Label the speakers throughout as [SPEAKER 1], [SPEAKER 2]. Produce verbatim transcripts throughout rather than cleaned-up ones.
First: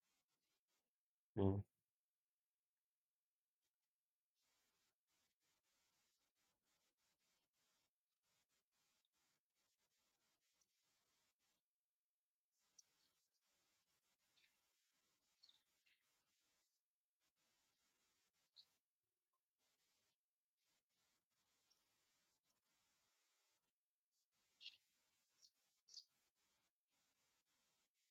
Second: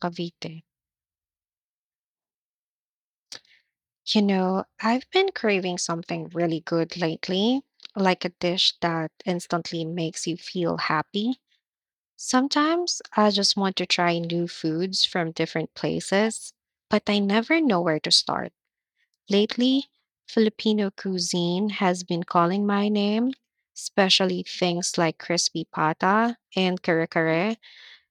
[SPEAKER 1] Cavite.
[SPEAKER 2] Mm.
[SPEAKER 1] You know, I've been craving something really good lately, like a dish that instantly makes you feel happy. Sometimes I just want to try new foods from different places, but I never know where to start. Lately, Filipino cuisine has been calling my name, especially things like crispy pata and kare kare.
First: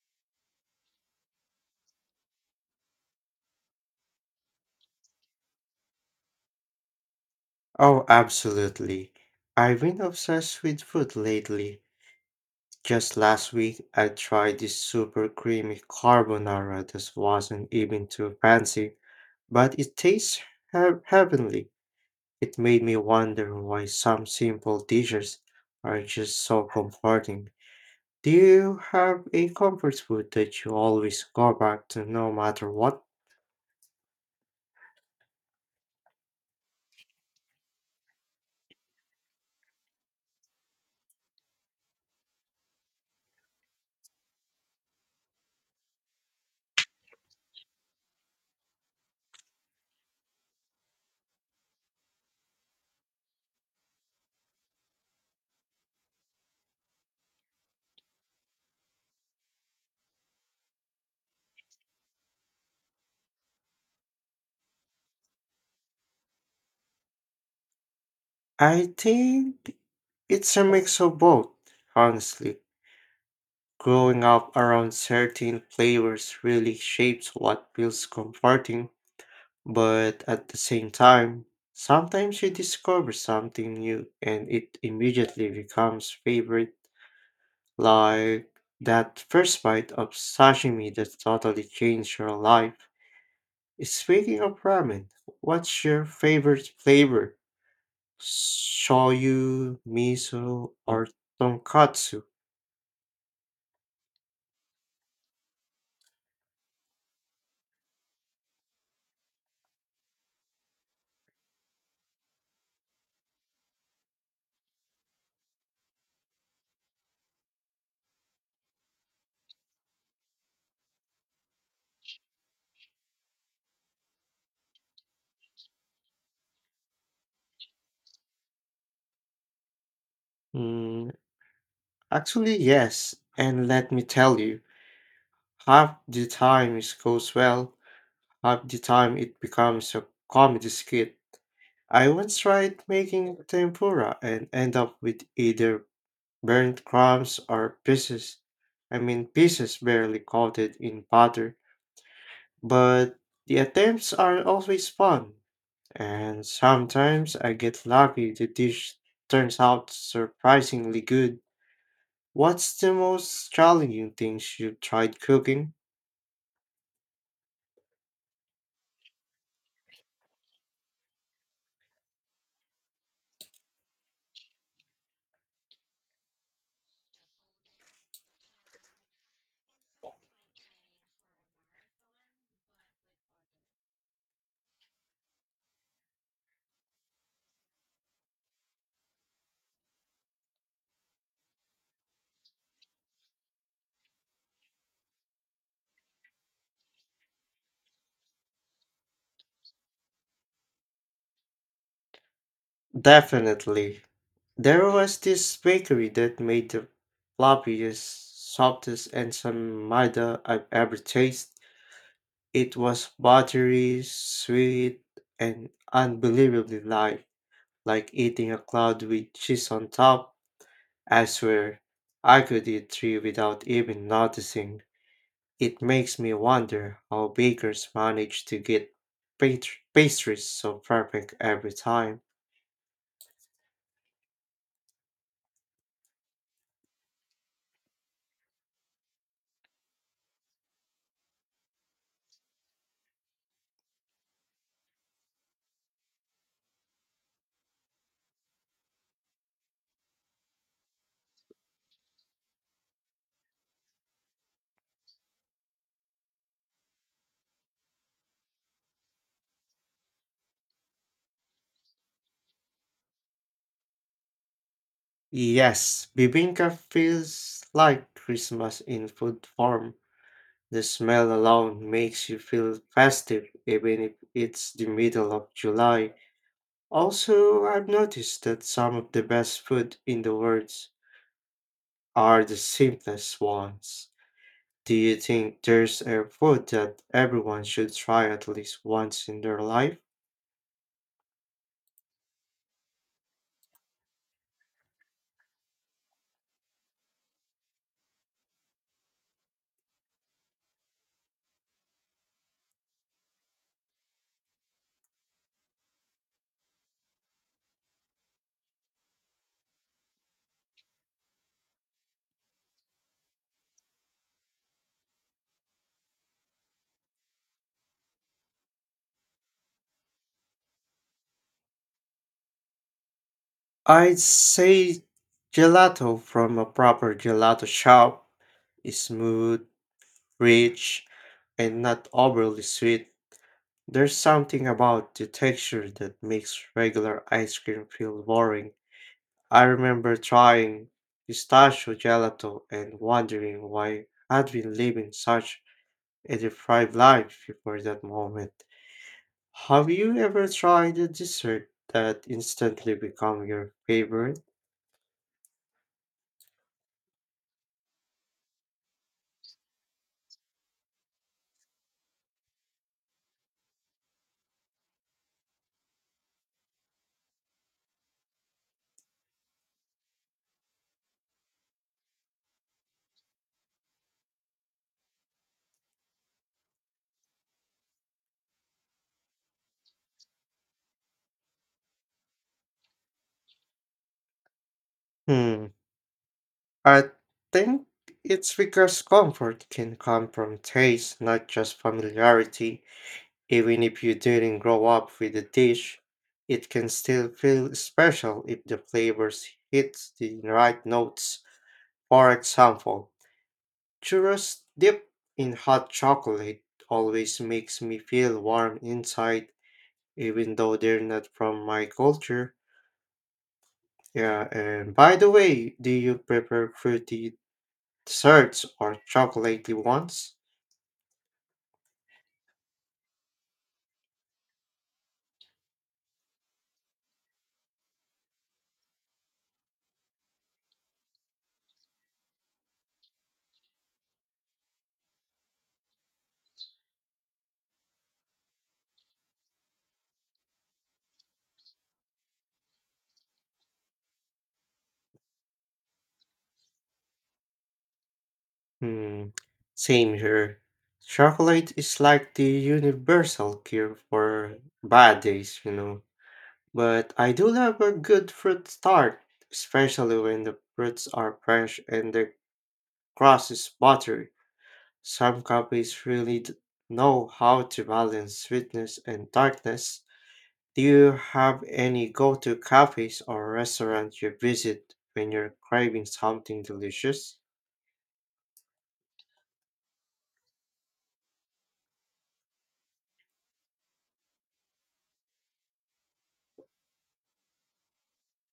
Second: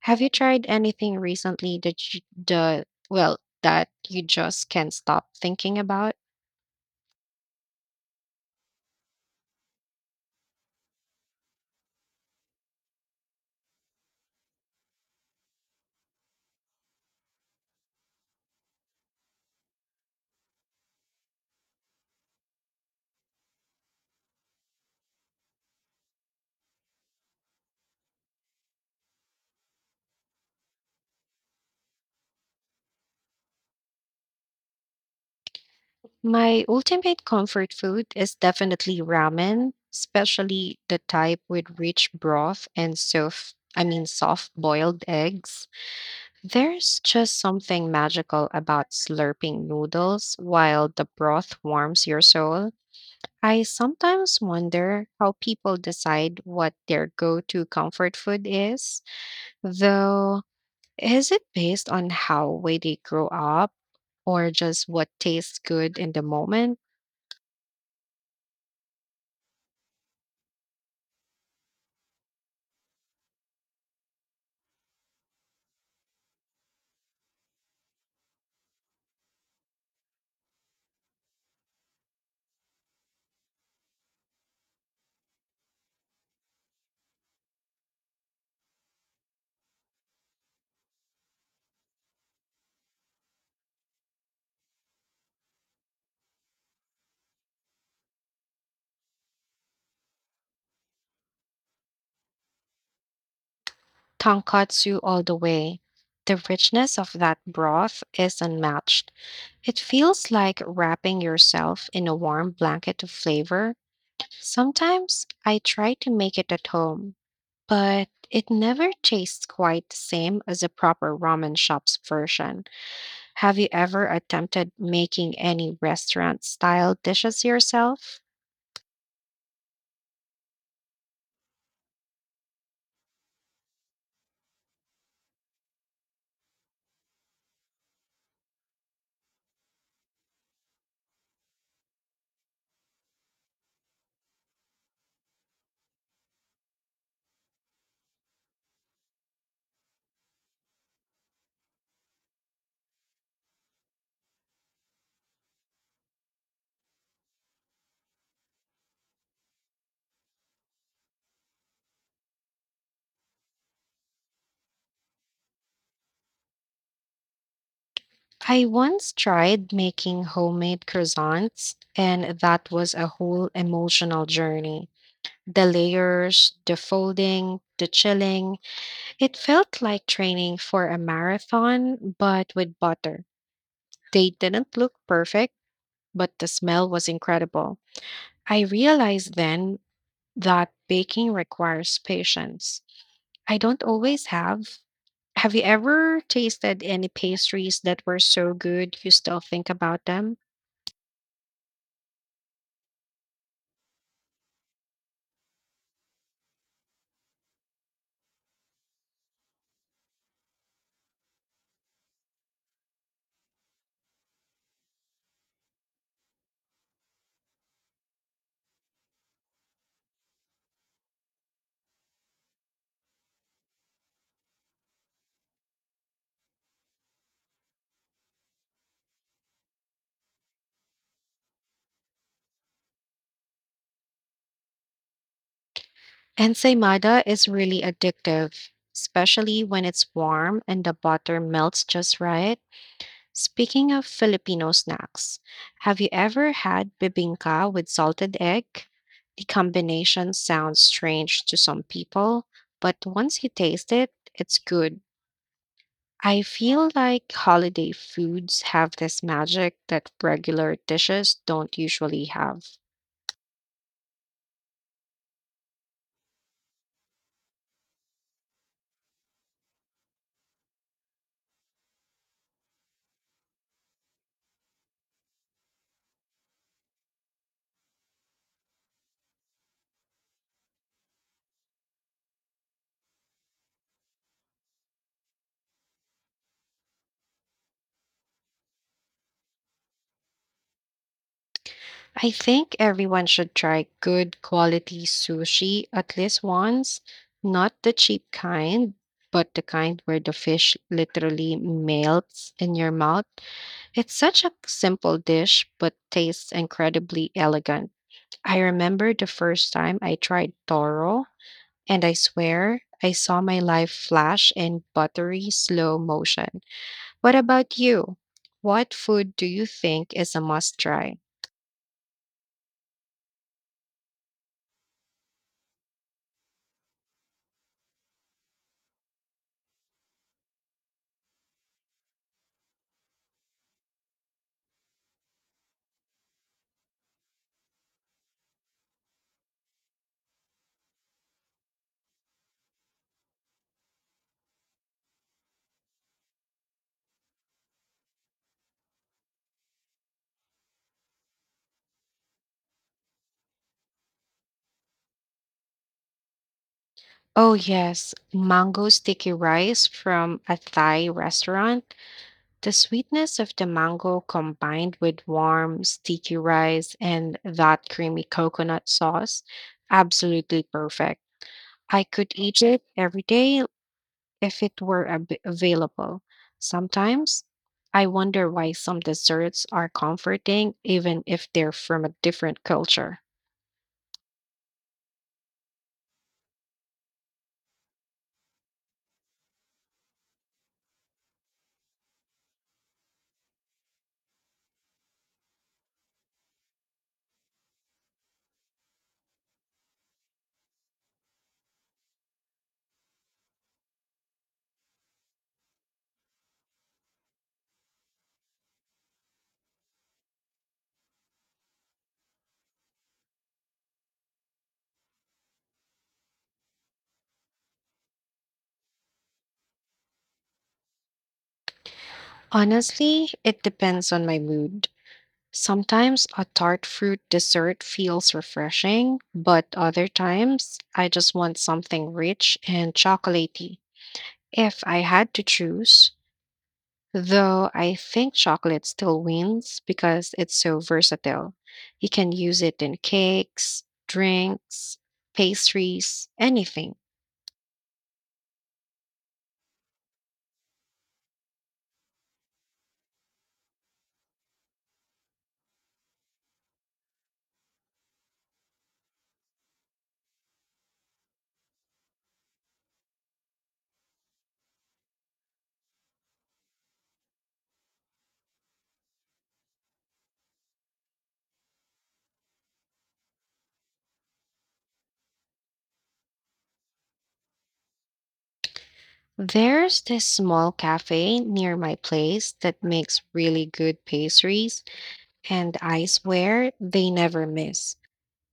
[SPEAKER 1] Have you tried anything recently that you, the well, that you just can't stop thinking about?
[SPEAKER 2] Oh, absolutely. I've been obsessed with food lately. Just last week, I tried this super creamy carbonara that wasn't even too fancy, but it tastes hea- heavenly. It made me wonder why some simple dishes are just so comforting. Do you have a comfort food that you always go back to no matter what?
[SPEAKER 1] My ultimate comfort food is definitely ramen, especially the type with rich broth and soft, I mean soft boiled eggs. There's just something magical about slurping noodles while the broth warms your soul. I sometimes wonder how people decide what their go-to comfort food is, though, is it based on how way they grow up or just what tastes good in the moment?
[SPEAKER 2] I think it's a mix of both, honestly. Growing up around certain flavors really shapes what feels comforting, but at the same time, sometimes you discover something new and it immediately becomes favorite, like that first bite of sashimi that totally changed your life. Speaking of ramen, what's your favorite flavor? Shoyu, miso, or tonkatsu?
[SPEAKER 1] Tonkatsu all the way. The richness of that broth is unmatched. It feels like wrapping yourself in a warm blanket of flavor. Sometimes I try to make it at home, but it never tastes quite the same as a proper ramen shop's version. Have you ever attempted making any restaurant style dishes yourself?
[SPEAKER 2] Mm, Actually, yes, and let me tell you. Half the time it goes well, half the time it becomes a comedy skit. I once tried making tempura and end up with either burnt crumbs or pieces. I mean pieces barely coated in butter. But the attempts are always fun, and sometimes I get lucky the dish turns out surprisingly good. What's the most challenging things you tried cooking?
[SPEAKER 1] I once tried making homemade croissants, and that was a whole emotional journey. The layers, the folding, the chilling. It felt like training for a marathon, but with butter. They didn't look perfect, but the smell was incredible. I realized then that baking requires patience. I don't always have. Have you ever tasted any pastries that were so good you still think about them?
[SPEAKER 2] Definitely. There was this bakery that made the floppiest, softest, and some maida I've ever tasted. It was buttery, sweet, and unbelievably light, like eating a cloud with cheese on top. I swear, I could eat three without even noticing. It makes me wonder how bakers manage to get pat- pastries so perfect every time.
[SPEAKER 1] Ensaymada is really addictive, especially when it's warm and the butter melts just right. Speaking of Filipino snacks, have you ever had bibingka with salted egg? The combination sounds strange to some people, but once you taste it, it's good. I feel like holiday foods have this magic that regular dishes don't usually have.
[SPEAKER 2] Yes, bibinka feels like Christmas in food form. The smell alone makes you feel festive, even if it's the middle of July. Also, I've noticed that some of the best food in the world are the simplest ones. Do you think there's a food that everyone should try at least once in their life?
[SPEAKER 1] I think everyone should try good quality sushi at least once, not the cheap kind, but the kind where the fish literally melts in your mouth. It's such a simple dish, but tastes incredibly elegant. I remember the first time I tried toro, and I swear I saw my life flash in buttery slow motion. What about you? What food do you think is a must try?
[SPEAKER 2] I'd say gelato from a proper gelato shop is smooth, rich, and not overly sweet. There's something about the texture that makes regular ice cream feel boring. I remember trying pistachio gelato and wondering why I'd been living such a deprived life before that moment. Have you ever tried a dessert that instantly become your favorite?
[SPEAKER 1] Oh, yes, mango sticky rice from a Thai restaurant. The sweetness of the mango combined with warm, sticky rice and that creamy coconut sauce, absolutely perfect. I could eat it every day if it were ab- available. Sometimes I wonder why some desserts are comforting, even if they're from a different culture.
[SPEAKER 2] Hmm. I think it's because comfort can come from taste, not just familiarity. Even if you didn't grow up with the dish, it can still feel special if the flavors hit the right notes. For example, churros dipped in hot chocolate always makes me feel warm inside, even though they're not from my culture. Yeah, and by the way, do you prefer fruity desserts or chocolatey ones?
[SPEAKER 1] Honestly, it depends on my mood. Sometimes a tart fruit dessert feels refreshing, but other times I just want something rich and chocolatey. If I had to choose, though, I think chocolate still wins because it's so versatile. You can use it in cakes, drinks, pastries, anything.
[SPEAKER 2] Hmm, same here. Chocolate is like the universal cure for bad days, you know. But I do love a good fruit tart, especially when the fruits are fresh and the crust is buttery. Some companies really d- know how to balance sweetness and darkness. Do you have any go-to cafes or restaurants you visit when you're craving something delicious?
[SPEAKER 1] There's this small cafe near my place that makes really good pastries, and I swear they never miss.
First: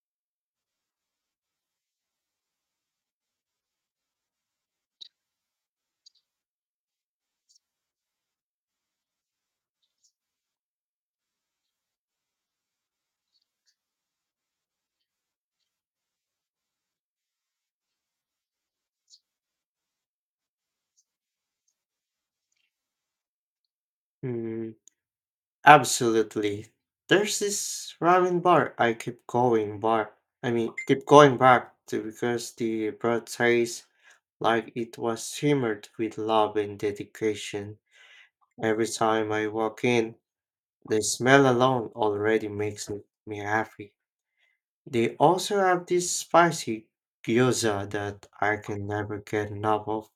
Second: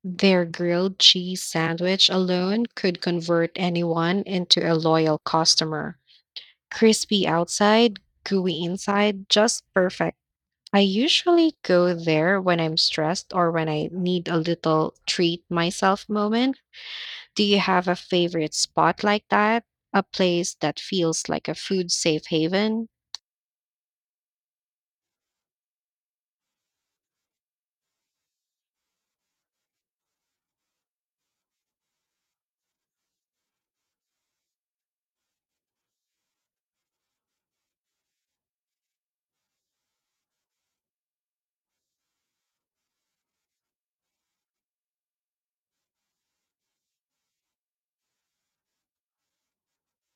[SPEAKER 1] Their grilled cheese sandwich alone could convert anyone into a loyal customer. Crispy outside, gooey inside, just perfect. I usually go there when I'm stressed or when I need a little treat myself moment. Do you have a favorite spot like that? A place that feels like a food safe haven?
[SPEAKER 2] Hmm. Absolutely. There's this ramen bar I keep going bar. I mean, keep going back to because the broth tastes like it was simmered with love and dedication. Every time I walk in, the smell alone already makes me me happy. They also have this spicy gyoza that I can never get enough of.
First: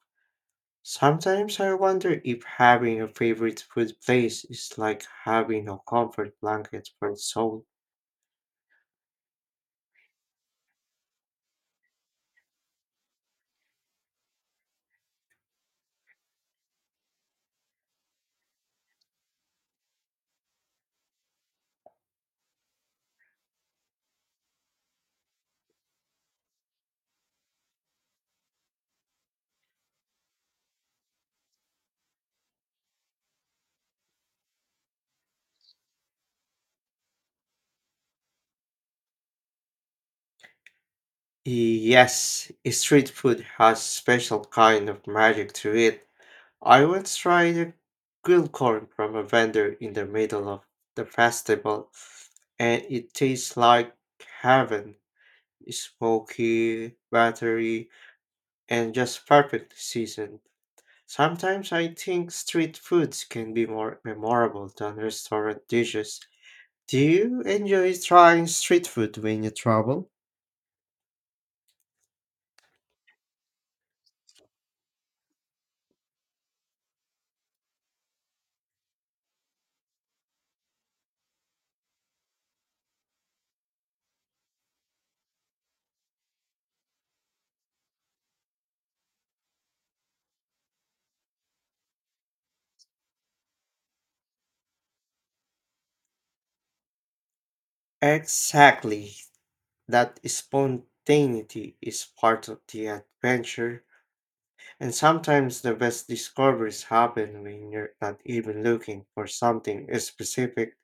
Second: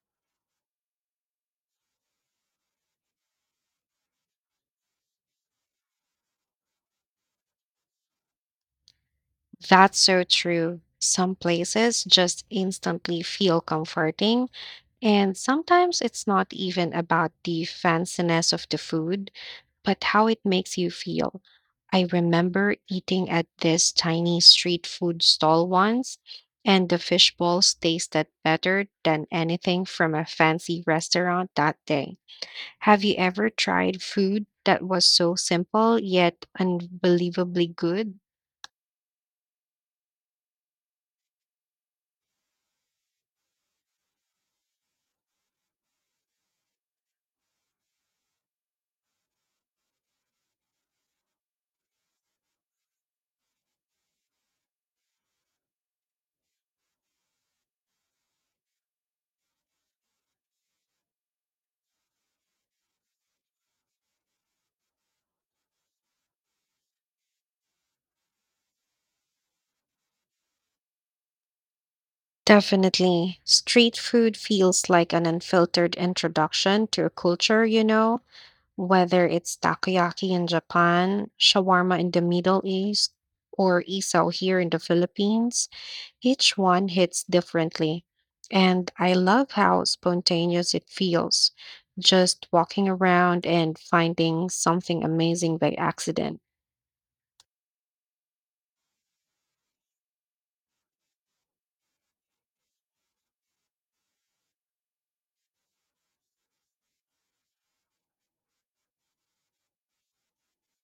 [SPEAKER 2] Sometimes I wonder if having a favorite food place is like having a comfort blanket for the soul.
[SPEAKER 1] That's so true. Some places just instantly feel comforting. And sometimes it's not even about the fanciness of the food, but how it makes you feel. I remember eating at this tiny street food stall once, and the fish balls tasted better than anything from a fancy restaurant that day. Have you ever tried food that was so simple yet unbelievably good?
[SPEAKER 2] Yes, street food has special kind of magic to it. I once tried a grilled corn from a vendor in the middle of the festival, and it tastes like heaven. Smoky, buttery, and just perfectly seasoned. Sometimes I think street foods can be more memorable than restaurant dishes. Do you enjoy trying street food when you travel?
[SPEAKER 1] Definitely. Street food feels like an unfiltered introduction to a culture, you know? Whether it's takoyaki in Japan, shawarma in the Middle East, or isaw here in the Philippines, each one hits differently. And I love how spontaneous it feels, just walking around and finding something amazing by accident.
[SPEAKER 2] Exactly. That spontaneity is part of the adventure, and sometimes the best discoveries happen when you're not even looking for something specific.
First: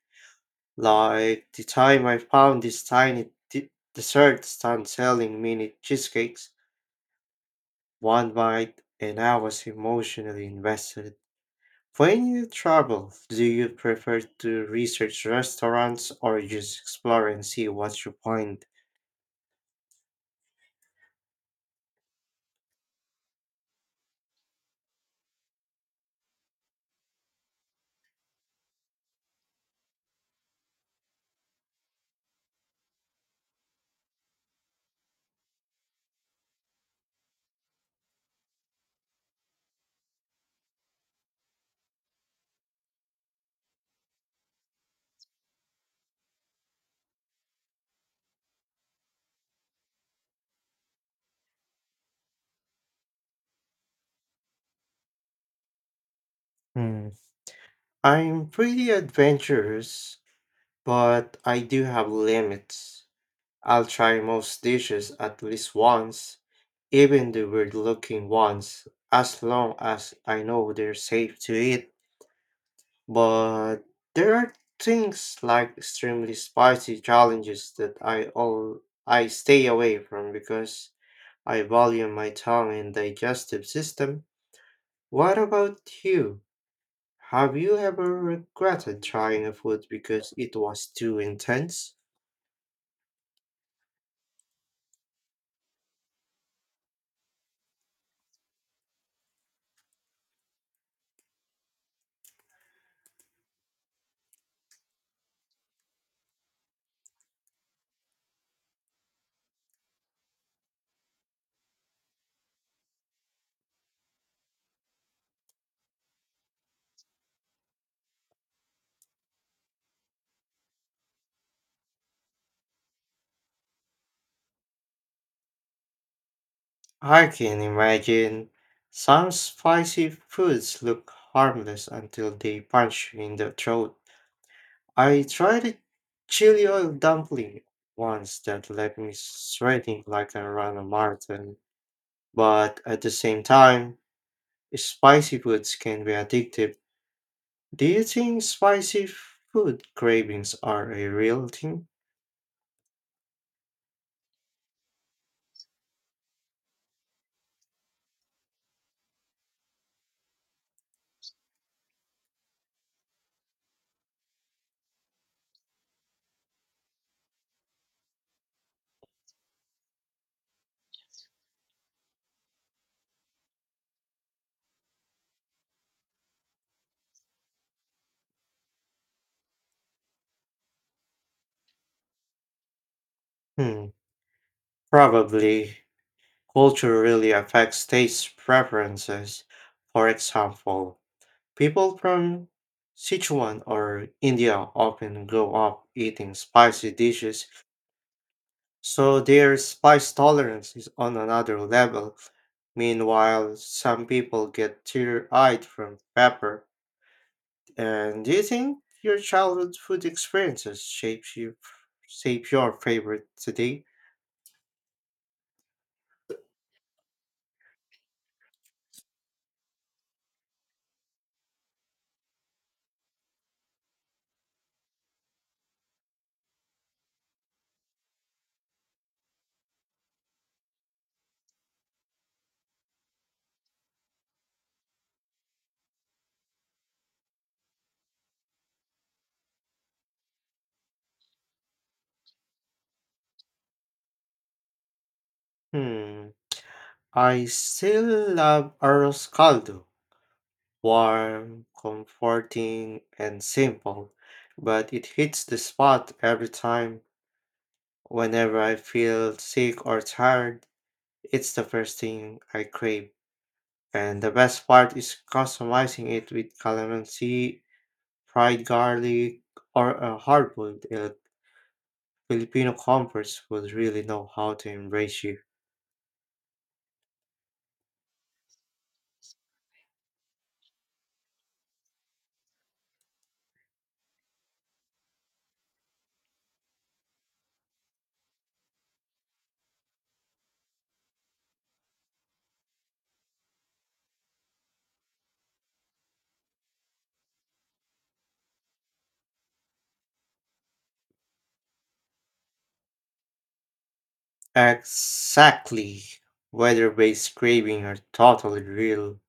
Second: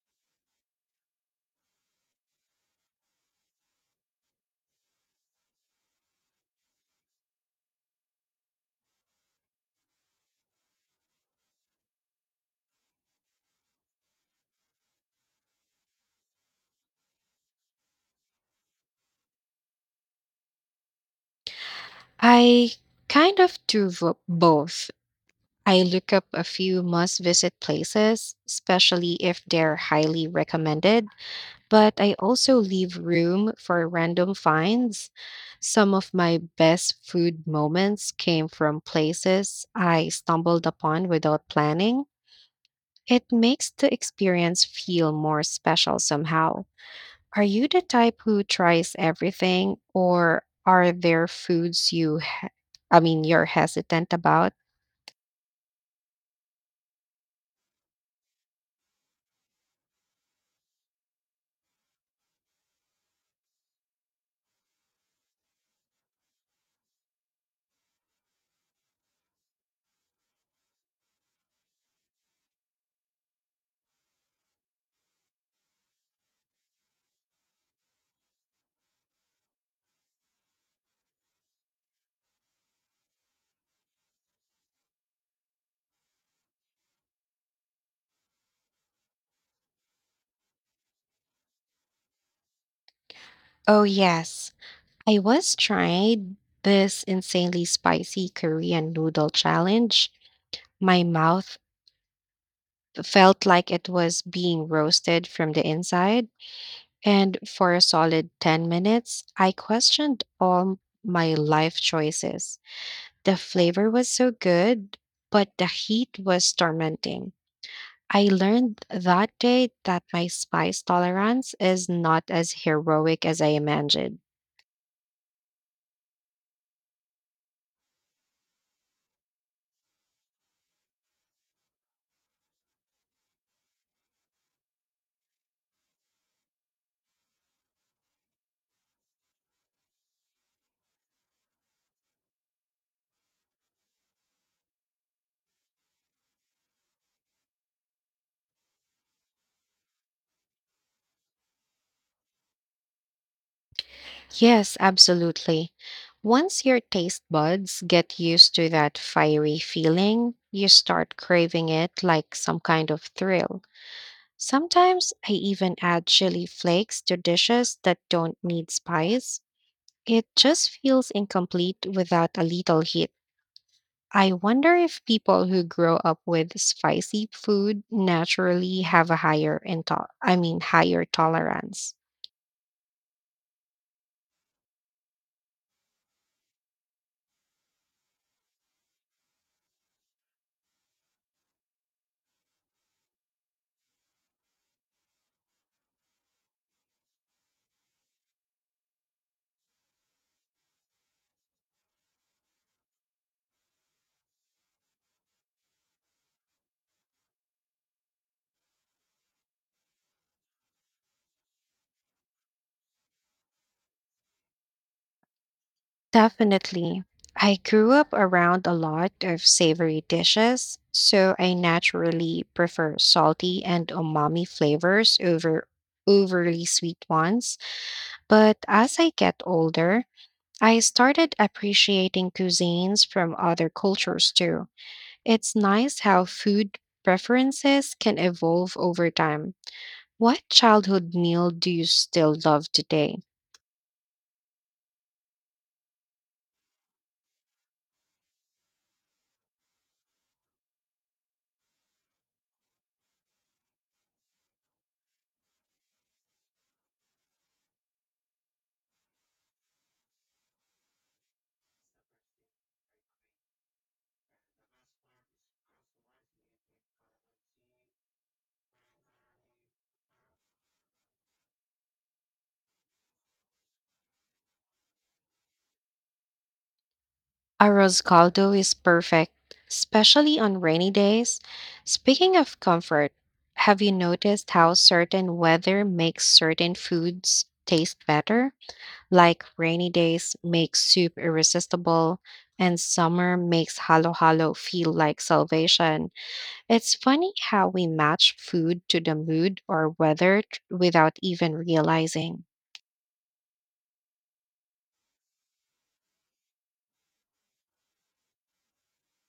[SPEAKER 2] Like the time I found this tiny de- dessert stand selling mini cheesecakes, one bite, and I was emotionally invested. When you travel, do you prefer to research restaurants or just explore and see what you find?
[SPEAKER 1] I kind of do vo- both. I look up a few must visit places, especially if they're highly recommended, but I also leave room for random finds. Some of my best food moments came from places I stumbled upon without planning. It makes the experience feel more special somehow. Are you the type who tries everything, or are there foods you, he- I mean, you're hesitant about?
[SPEAKER 2] Hmm. I'm pretty adventurous, but I do have limits. I'll try most dishes at least once, even the weird looking ones, as long as I know they're safe to eat. But there are things like extremely spicy challenges that I all I stay away from because I value my tongue and digestive system. What about you? Have you ever regretted trying a food because it was too intense?
[SPEAKER 1] Oh, yes. I was trying this insanely spicy Korean noodle challenge. My mouth felt like it was being roasted from the inside. And for a solid ten minutes, I questioned all my life choices. The flavor was so good, but the heat was tormenting. I learned that day that my spice tolerance is not as heroic as I imagined.
[SPEAKER 2] I can imagine some spicy foods look harmless until they punch you in the throat. I tried a chili oil dumpling once that left me sweating like I ran a marathon. But at the same time, spicy foods can be addictive. Do you think spicy food cravings are a real thing?
[SPEAKER 1] Yes, absolutely. Once your taste buds get used to that fiery feeling, you start craving it like some kind of thrill. Sometimes I even add chili flakes to dishes that don't need spice. It just feels incomplete without a little heat. I wonder if people who grow up with spicy food naturally have a higher into- I mean higher tolerance.
[SPEAKER 2] Hmm, probably. Culture really affects taste preferences. For example, people from Sichuan or India often grow up eating spicy dishes, so their spice tolerance is on another level. Meanwhile, some people get tear-eyed from pepper. And do you think your childhood food experiences shape you, shape your favorite today?
[SPEAKER 1] Definitely. I grew up around a lot of savory dishes, so I naturally prefer salty and umami flavors over overly sweet ones. But as I get older, I started appreciating cuisines from other cultures too. It's nice how food preferences can evolve over time. What childhood meal do you still love today?
[SPEAKER 2] Hmm. I still love arroz caldo. Warm, comforting, and simple, but it hits the spot every time. Whenever I feel sick or tired, it's the first thing I crave. And the best part is customizing it with calamansi, fried garlic, or a hard-boiled egg. Filipino comforts would really know how to embrace you.
[SPEAKER 1] Arroz caldo is perfect, especially on rainy days. Speaking of comfort, have you noticed how certain weather makes certain foods taste better? Like rainy days make soup irresistible, and summer makes halo halo feel like salvation. It's funny how we match food to the mood or weather t- without even realizing.
[SPEAKER 2] Exactly. Weather-based craving are totally real.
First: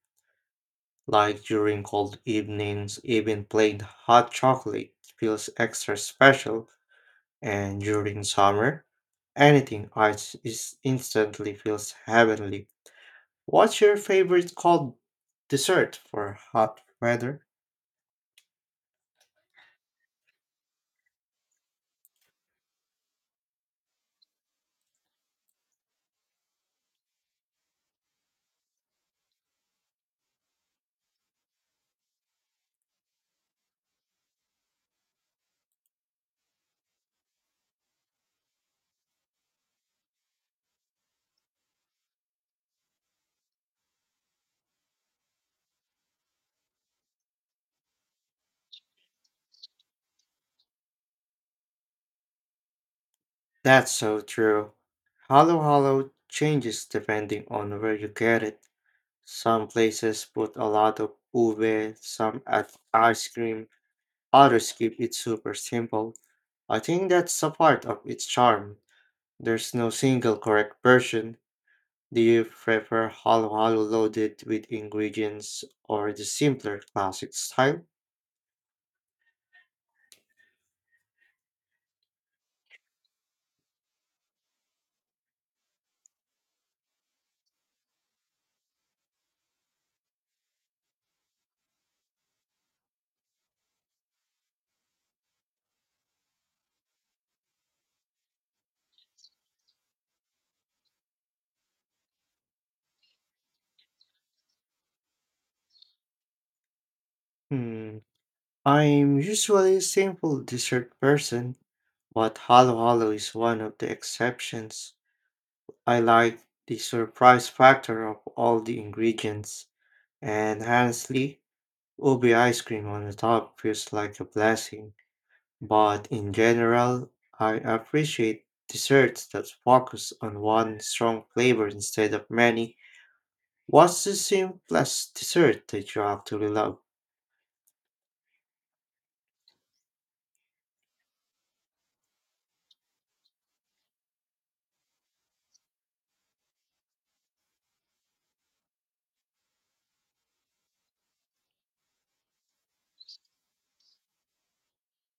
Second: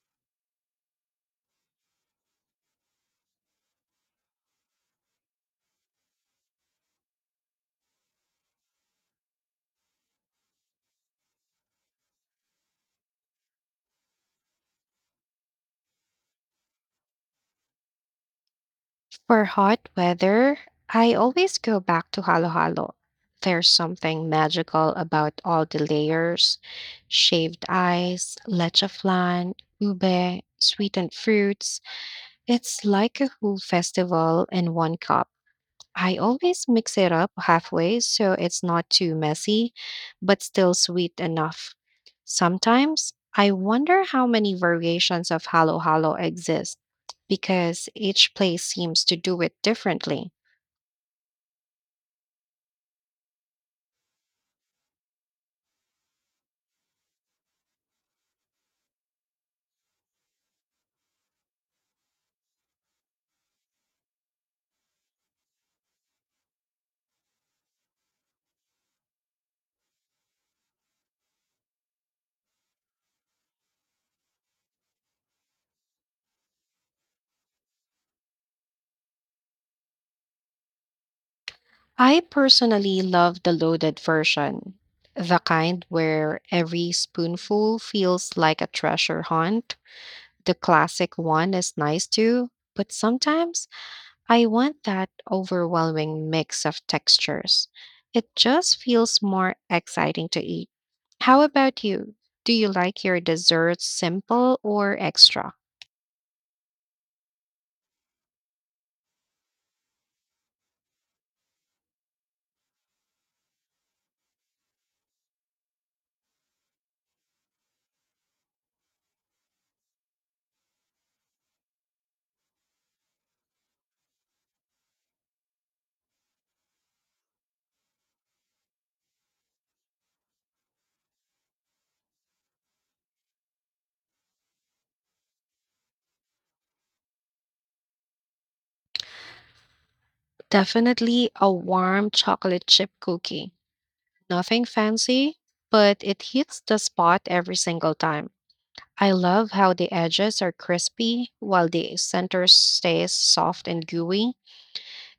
[SPEAKER 2] Like during cold evenings, even plain hot chocolate feels extra special, and during summer, anything ice is instantly feels heavenly. What's your favorite cold dessert for hot weather?
[SPEAKER 1] For hot weather, I always go back to halo halo. There's something magical about all the layers, shaved ice, leche flan, ube, sweetened fruits. It's like a whole festival in one cup. I always mix it up halfway so it's not too messy, but still sweet enough. Sometimes I wonder how many variations of halo halo exist because each place seems to do it differently.
[SPEAKER 2] That's so true. Halo Halo changes depending on where you get it. Some places put a lot of ube, some add ice cream, others keep it super simple. I think that's a part of its charm. There's no single correct version. Do you prefer Halo Halo loaded with ingredients or the simpler classic style?
[SPEAKER 1] I personally love the loaded version, the kind where every spoonful feels like a treasure hunt. The classic one is nice too, but sometimes I want that overwhelming mix of textures. It just feels more exciting to eat. How about you? Do you like your desserts simple or extra?
[SPEAKER 2] Hmm. I'm usually a simple dessert person, but Halo Halo is one of the exceptions. I like the surprise factor of all the ingredients, and honestly, ubi ice cream on the top feels like a blessing. But in general, I appreciate desserts that focus on one strong flavor instead of many. What's the simplest dessert that you actually love?
[SPEAKER 1] Definitely a warm chocolate chip cookie. Nothing fancy, but it hits the spot every single time. I love how the edges are crispy while the center stays soft and gooey.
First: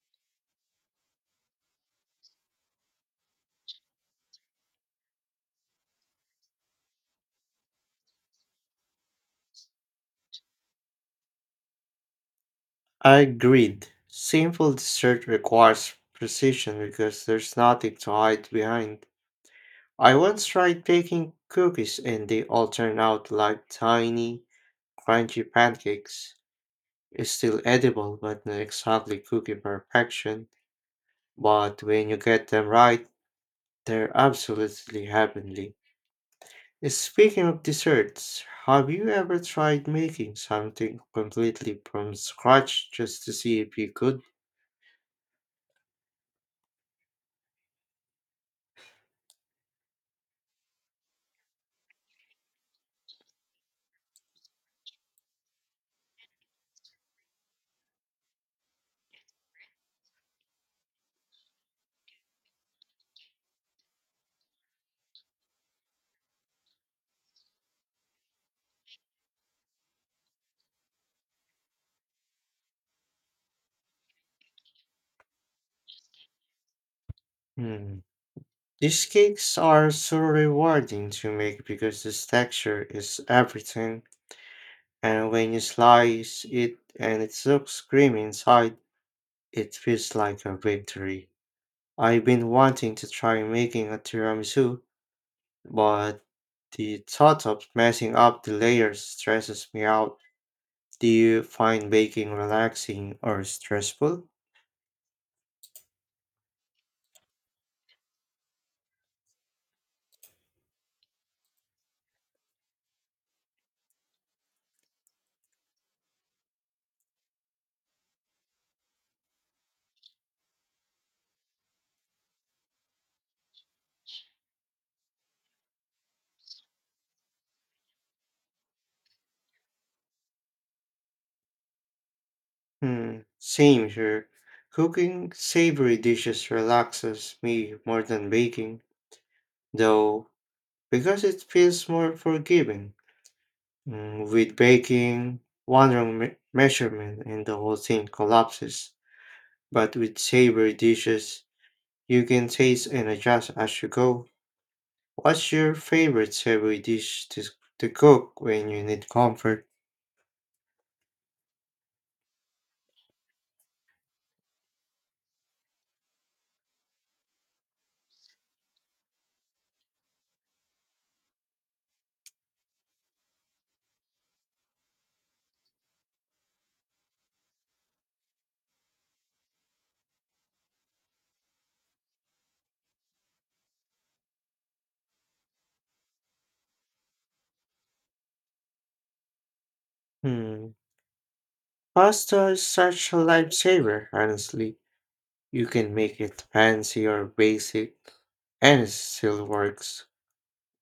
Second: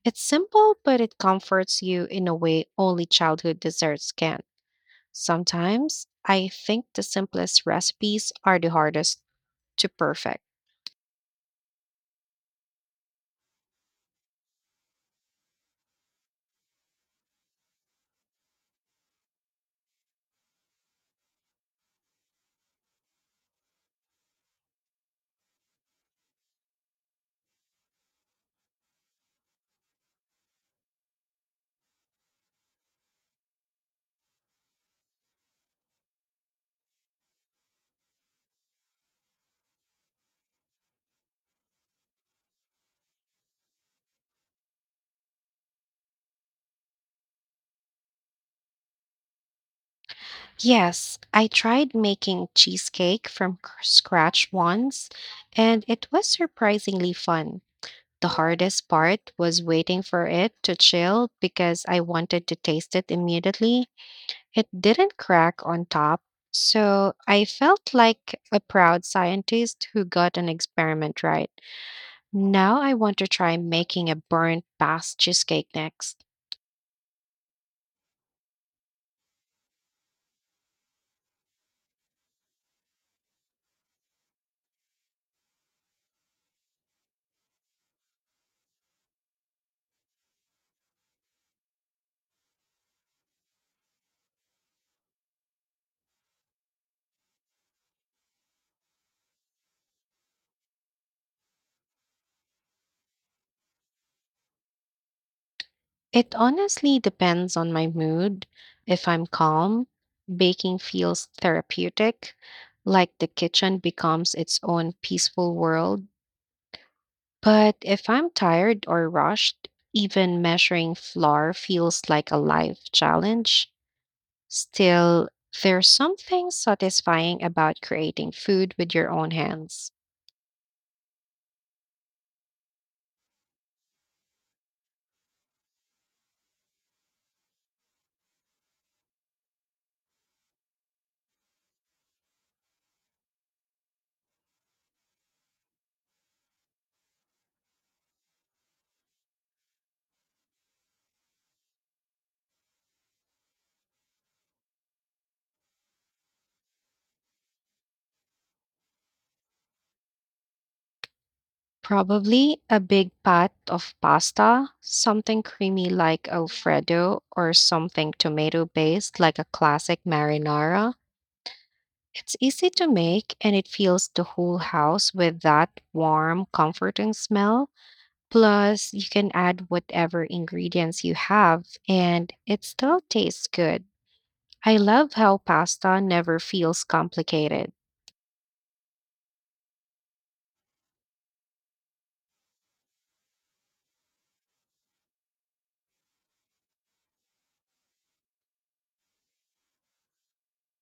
[SPEAKER 1] It's simple, but it comforts you in a way only childhood desserts can. Sometimes I think the simplest recipes are the hardest to perfect.
[SPEAKER 2] I agreed. Simple dessert requires precision because there's nothing to hide behind. I once tried baking cookies and they all turned out like tiny, crunchy pancakes. It's still edible, but not exactly cookie perfection. But when you get them right, they're absolutely heavenly. Speaking of desserts, have you ever tried making something completely from scratch just to see if you could?
[SPEAKER 1] Yes, I tried making cheesecake from c- scratch once, and it was surprisingly fun. The hardest part was waiting for it to chill because I wanted to taste it immediately. It didn't crack on top, so I felt like a proud scientist who got an experiment right. Now I want to try making a burnt past cheesecake next.
[SPEAKER 2] Hmm. These cakes are so rewarding to make because this texture is everything, and when you slice it and it looks creamy inside, it feels like a victory. I've been wanting to try making a tiramisu, but the thought of messing up the layers stresses me out. Do you find baking relaxing or stressful?
[SPEAKER 1] It honestly depends on my mood. If I'm calm, baking feels therapeutic, like the kitchen becomes its own peaceful world. But if I'm tired or rushed, even measuring flour feels like a life challenge. Still, there's something satisfying about creating food with your own hands.
[SPEAKER 2] Hmm, same here. Cooking savory dishes relaxes me more than baking, though, because it feels more forgiving. Mm, with baking, one wrong me- measurement and the whole thing collapses. But with savory dishes, you can taste and adjust as you go. What's your favorite savory dish to, to cook when you need comfort?
[SPEAKER 1] Probably a big pat of pasta, something creamy like Alfredo, or something tomato based like a classic marinara. It's easy to make and it fills the whole house with that warm, comforting smell. Plus, you can add whatever ingredients you have and it still tastes good. I love how pasta never feels complicated.
[SPEAKER 2] Hmm. Pasta is such a lifesaver, honestly. You can make it fancy or basic, and it still works.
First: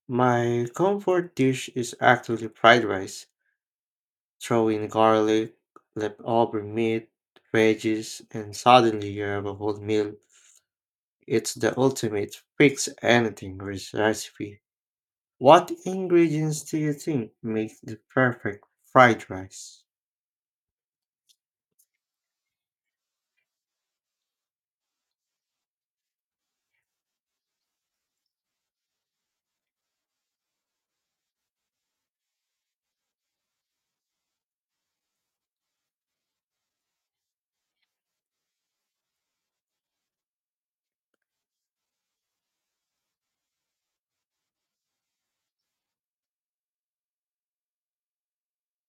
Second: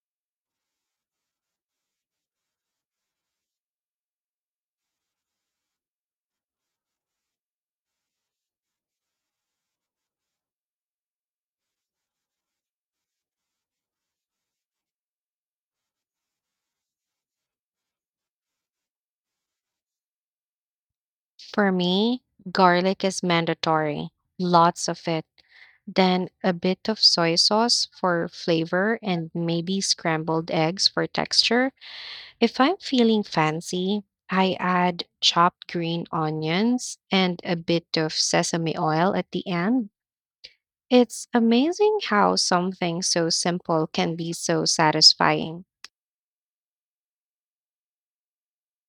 [SPEAKER 2] My comfort dish is actually fried rice. Throw in garlic, leftover meat, veggies, and suddenly you have a whole meal. It's the ultimate fix anything res- recipe. What ingredients do you think make the perfect fried rice?
[SPEAKER 1] For me, garlic is mandatory, lots of it. Then a bit of soy sauce for flavor and maybe scrambled eggs for texture. If I'm feeling fancy, I add chopped green onions and a bit of sesame oil at the end. It's amazing how something so simple can be so satisfying.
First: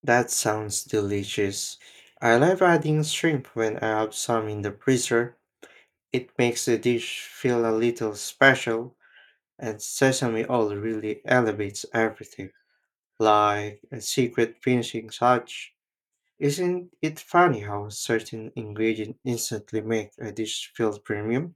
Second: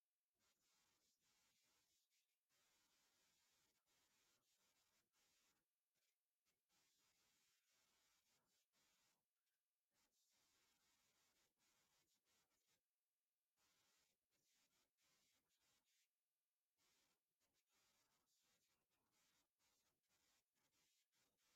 [SPEAKER 2] That sounds delicious. I love adding shrimp when I have some in the freezer. It makes the dish feel a little special, and sesame oil really elevates everything, like a secret finishing touch. Isn't it funny how certain ingredients instantly make a dish feel premium?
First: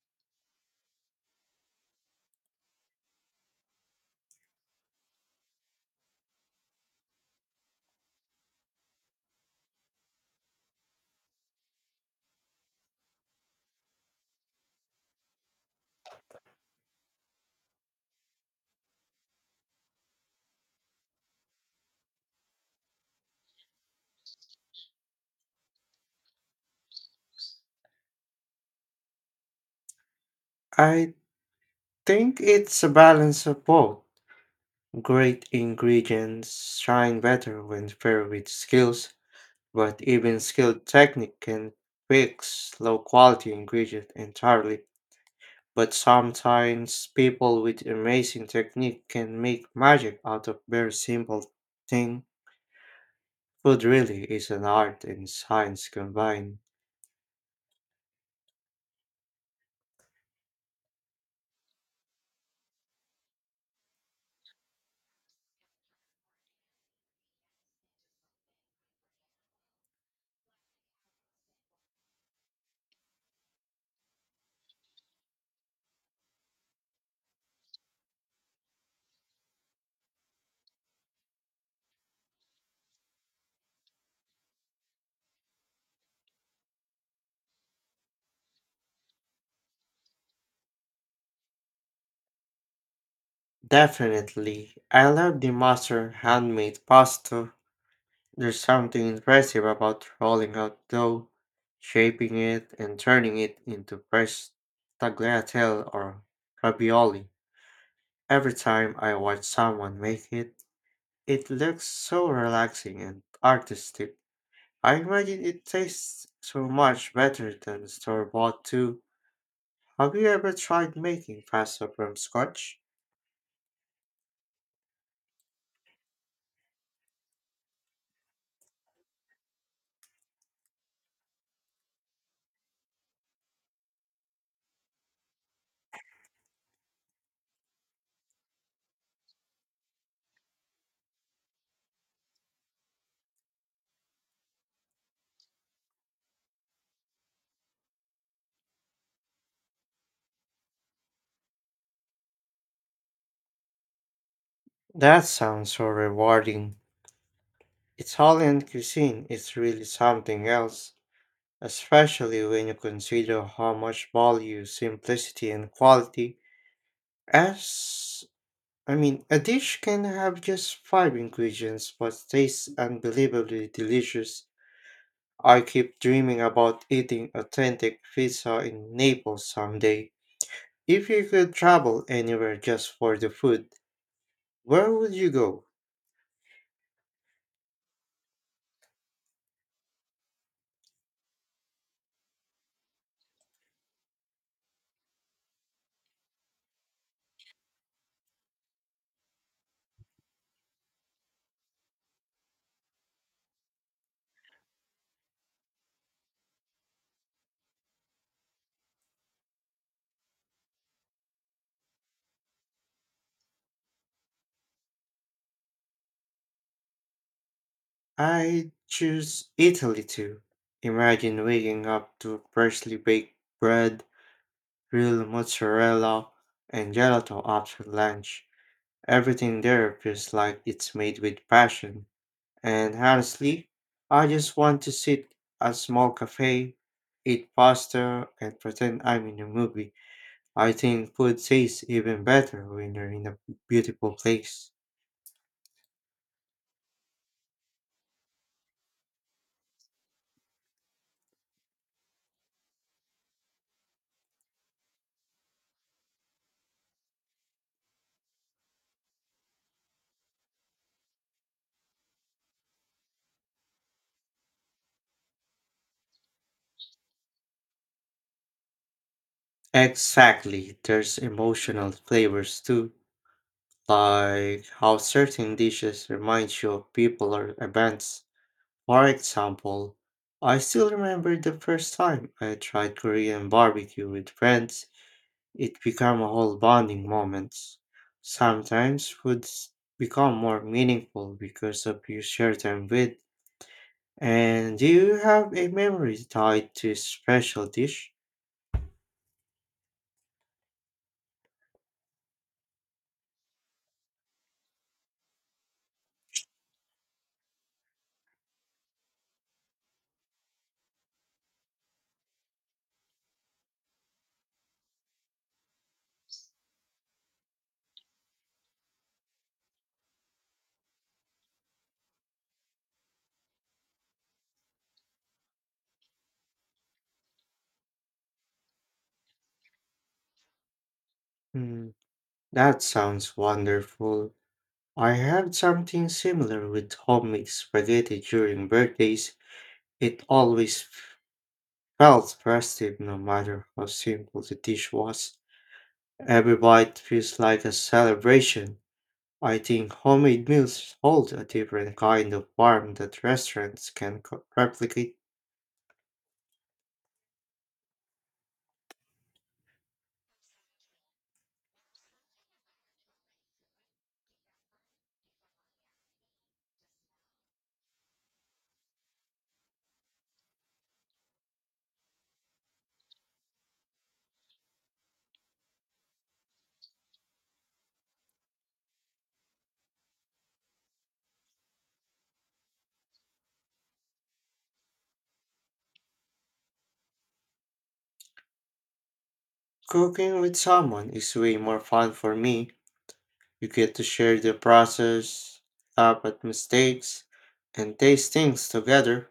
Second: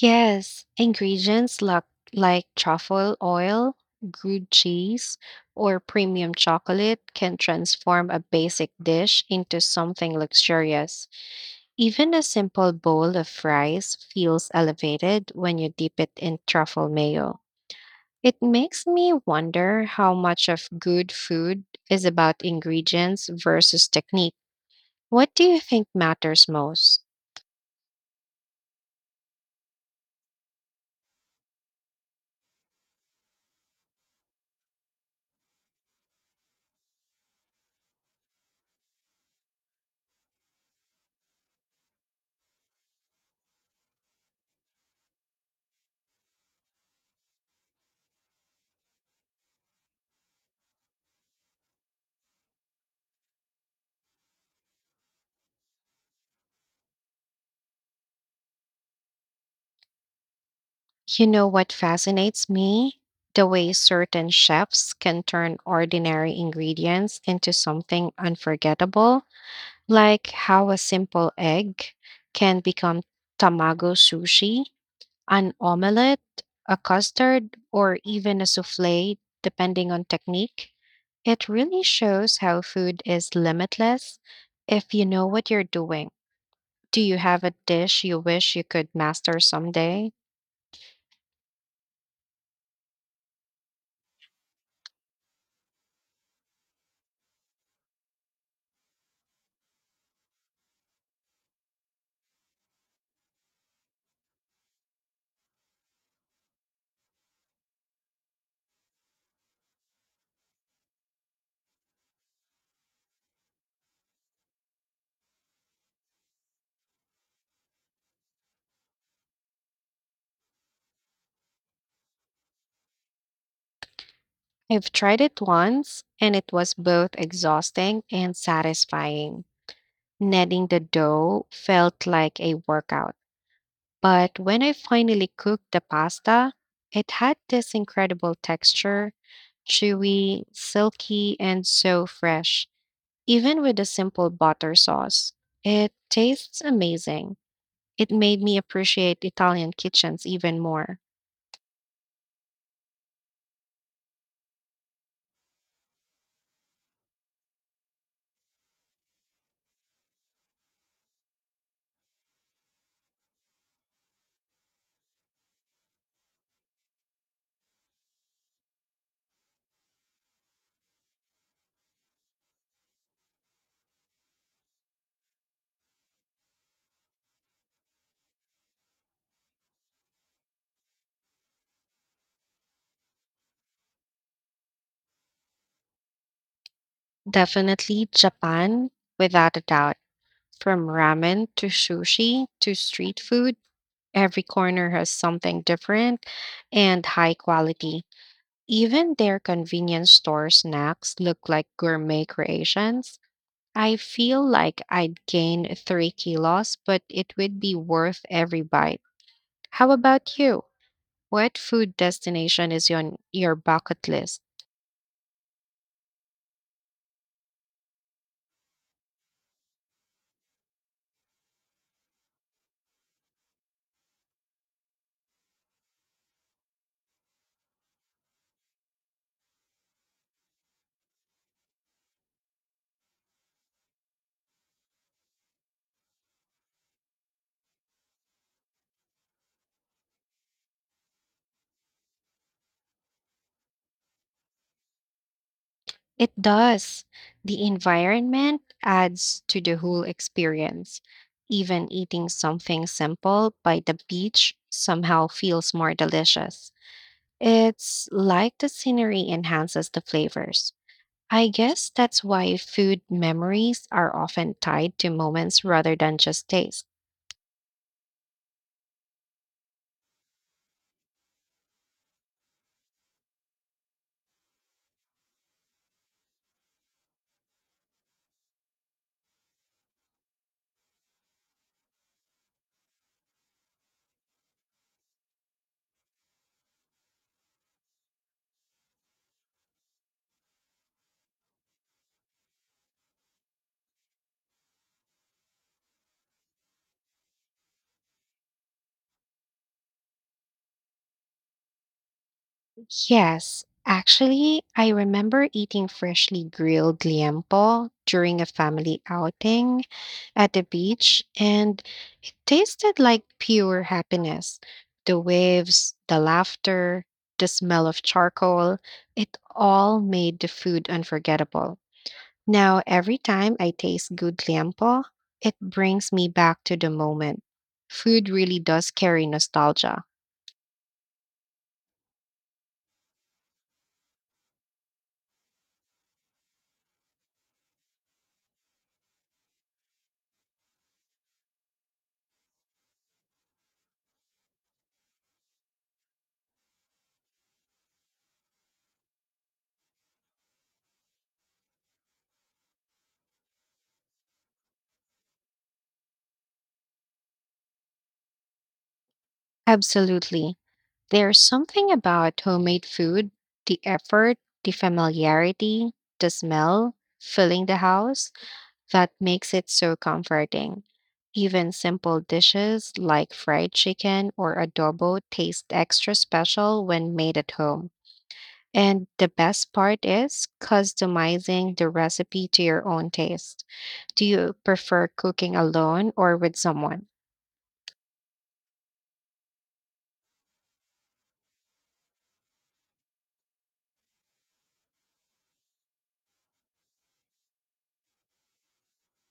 [SPEAKER 1] Yes, ingredients like, like truffle oil, good cheese, or premium chocolate can transform a basic dish into something luxurious. Even a simple bowl of rice feels elevated when you dip it in truffle mayo. It makes me wonder how much of good food is about ingredients versus technique. What do you think matters most?
[SPEAKER 2] I think it's a balance of both. Great ingredients shine better when paired with skills, but even skilled technique can fix low quality ingredient entirely. But sometimes people with amazing technique can make magic out of very simple thing. Food really is an art and science combined.
[SPEAKER 1] You know what fascinates me? The way certain chefs can turn ordinary ingredients into something unforgettable, like how a simple egg can become tamago sushi, an omelette, a custard, or even a souffle, depending on technique. It really shows how food is limitless if you know what you're doing. Do you have a dish you wish you could master someday?
[SPEAKER 2] Definitely, I love the master handmade pasta. There's something impressive about rolling out dough, shaping it, and turning it into fresh tagliatelle or ravioli. Every time I watch someone make it, it looks so relaxing and artistic. I imagine it tastes so much better than store bought too. Have you ever tried making pasta from scratch?
[SPEAKER 1] I've tried it once, and it was both exhausting and satisfying. Kneading the dough felt like a workout. But when I finally cooked the pasta, it had this incredible texture, chewy, silky, and so fresh, even with a simple butter sauce. It tastes amazing. It made me appreciate Italian kitchens even more.
[SPEAKER 2] That sounds so rewarding. Italian cuisine is really something else, especially when you consider how much value simplicity and quality as I mean, a dish can have just five ingredients but tastes unbelievably delicious. I keep dreaming about eating authentic pizza in Naples someday. If you could travel anywhere just for the food, where would you go?
[SPEAKER 1] Definitely Japan, without a doubt. From ramen to sushi to street food, every corner has something different and high quality. Even their convenience store snacks look like gourmet creations. I feel like I'd gain three kilos, but it would be worth every bite. How about you? What food destination is on your bucket list?
[SPEAKER 2] I choose Italy too. Imagine waking up to freshly baked bread, real mozzarella, and gelato after lunch. Everything there feels like it's made with passion. And honestly, I just want to sit at a small cafe, eat pasta, and pretend I'm in a movie. I think food tastes even better when you're in a beautiful place.
[SPEAKER 1] It does. The environment adds to the whole experience. Even eating something simple by the beach somehow feels more delicious. It's like the scenery enhances the flavors. I guess that's why food memories are often tied to moments rather than just taste.
[SPEAKER 2] Exactly, there's emotional flavors too, like how certain dishes remind you of people or events. For example, I still remember the first time I tried Korean barbecue with friends. It become a whole bonding moment. Sometimes foods become more meaningful because of you share them with. And do you have a memory tied to special dish?
[SPEAKER 1] Yes, actually, I remember eating freshly grilled liempo during a family outing at the beach, and it tasted like pure happiness. The waves, the laughter, the smell of charcoal, it all made the food unforgettable. Now, every time I taste good liempo, it brings me back to the moment. Food really does carry nostalgia.
[SPEAKER 2] Hmm, that sounds wonderful. I had something similar with homemade spaghetti during birthdays. It always felt festive no matter how simple the dish was. Every bite feels like a celebration. I think homemade meals hold a different kind of warmth that restaurants can co- replicate.
[SPEAKER 1] Absolutely. There's something about homemade food, the effort, the familiarity, the smell, filling the house, that makes it so comforting. Even simple dishes like fried chicken or adobo taste extra special when made at home. And the best part is customizing the recipe to your own taste. Do you prefer cooking alone or with someone?
[SPEAKER 2] Cooking with someone is way more fun for me. You get to share the process, laugh at mistakes, and taste things together.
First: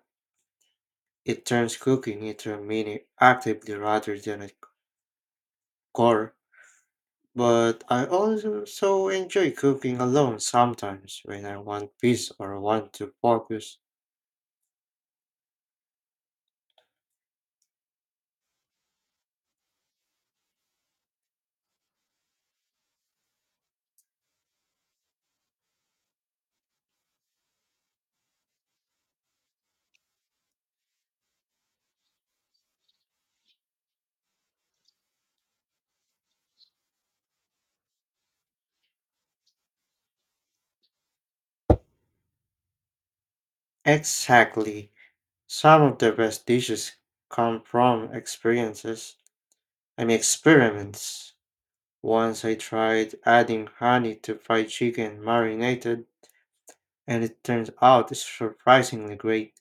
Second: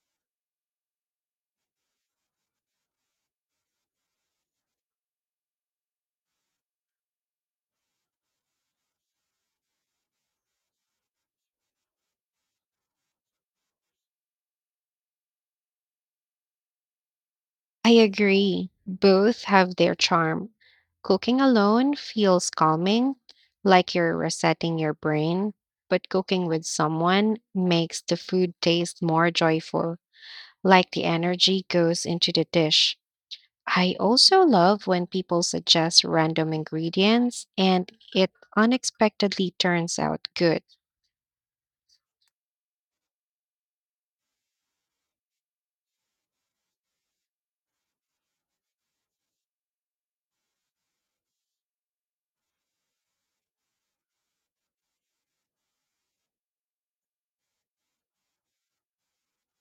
[SPEAKER 2] It turns cooking into a mini activity rather than a chore. But I also so enjoy cooking alone sometimes when I want peace or want to focus.
[SPEAKER 1] I agree. Both have their charm. Cooking alone feels calming, like you're resetting your brain, but cooking with someone makes the food taste more joyful, like the energy goes into the dish. I also love when people suggest random ingredients and it unexpectedly turns out good.
[SPEAKER 2] Exactly. Some of the best dishes come from experiences. I mean, experiments. Once I tried adding honey to fried chicken marinated, and it turns out surprisingly great.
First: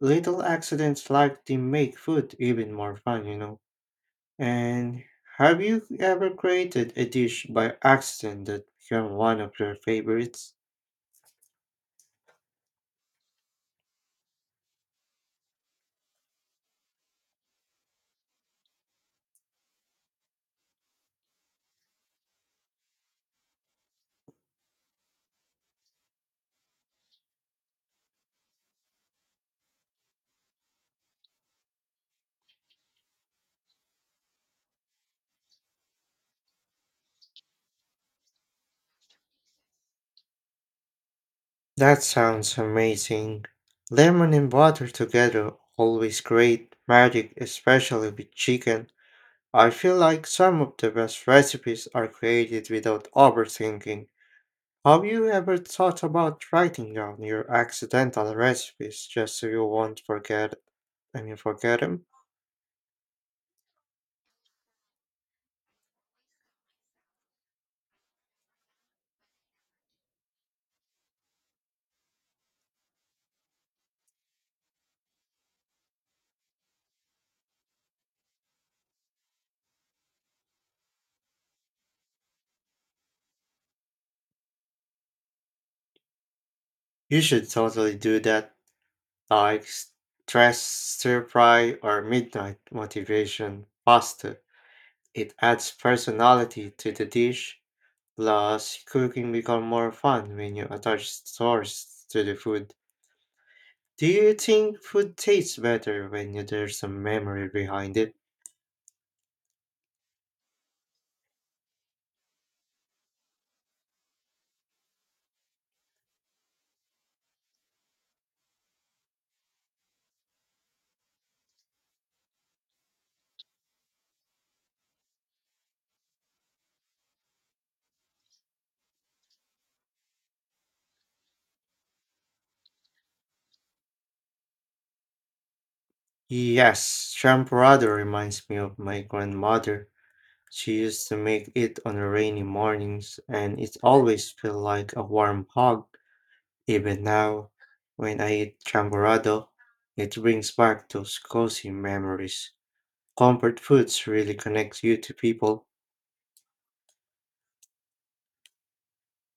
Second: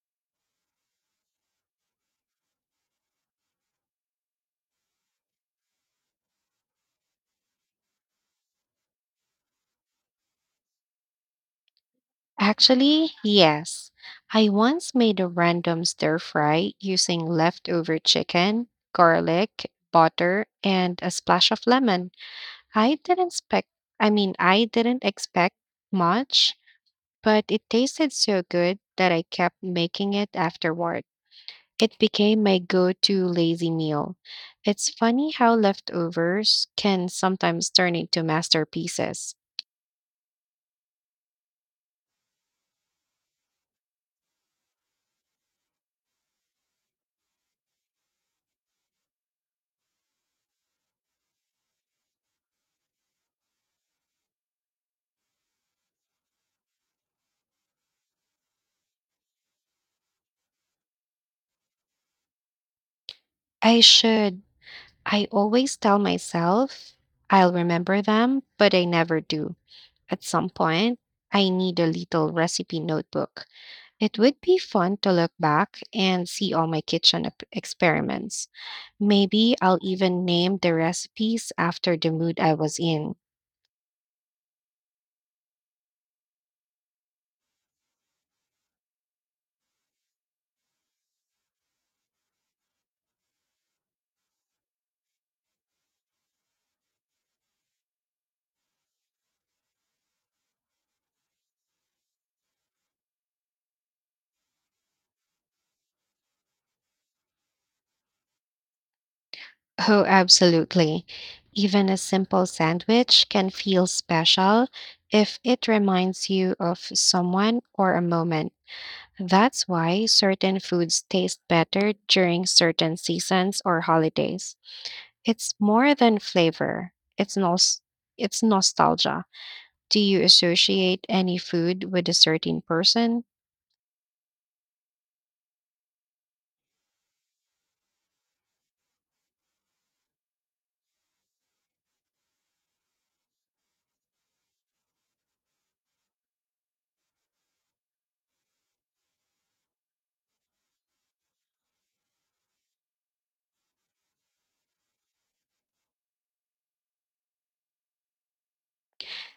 [SPEAKER 2] Little accidents like they make food even more fun, you know. And have you ever created a dish by accident that became one of your favorites?
[SPEAKER 1] Actually, yes. I once made a random stir fry using leftover chicken, garlic, butter, and a splash of lemon. I didn't expect, I mean, I didn't expect much, but it tasted so good that I kept making it afterward. It became my go to lazy meal. It's funny how leftovers can sometimes turn into masterpieces.
[SPEAKER 2] That sounds amazing. Lemon and butter together always create magic, especially with chicken. I feel like some of the best recipes are created without overthinking. Have you ever thought about writing down your accidental recipes just so you won't forget and you forget them?
[SPEAKER 1] I should. I always tell myself I'll remember them, but I never do. At some point, I need a little recipe notebook. It would be fun to look back and see all my kitchen ep- experiments. Maybe I'll even name the recipes after the mood I was in.
[SPEAKER 2] You should totally do that, like s- stress stir fry or midnight motivation pasta. It adds personality to the dish. Plus, cooking becomes more fun when you attach stores to the food. Do you think food tastes better when you- there's a memory behind it?
[SPEAKER 1] Oh, absolutely. Even a simple sandwich can feel special if it reminds you of someone or a moment. That's why certain foods taste better during certain seasons or holidays. It's more than flavor. It's nos- it's nostalgia. Do you associate any food with a certain person?
[SPEAKER 2] Yes, champorado reminds me of my grandmother. She used to make it on rainy mornings, and it always felt like a warm hug. Even now, when I eat champorado, it brings back those cozy memories. Comfort foods really connect you to people.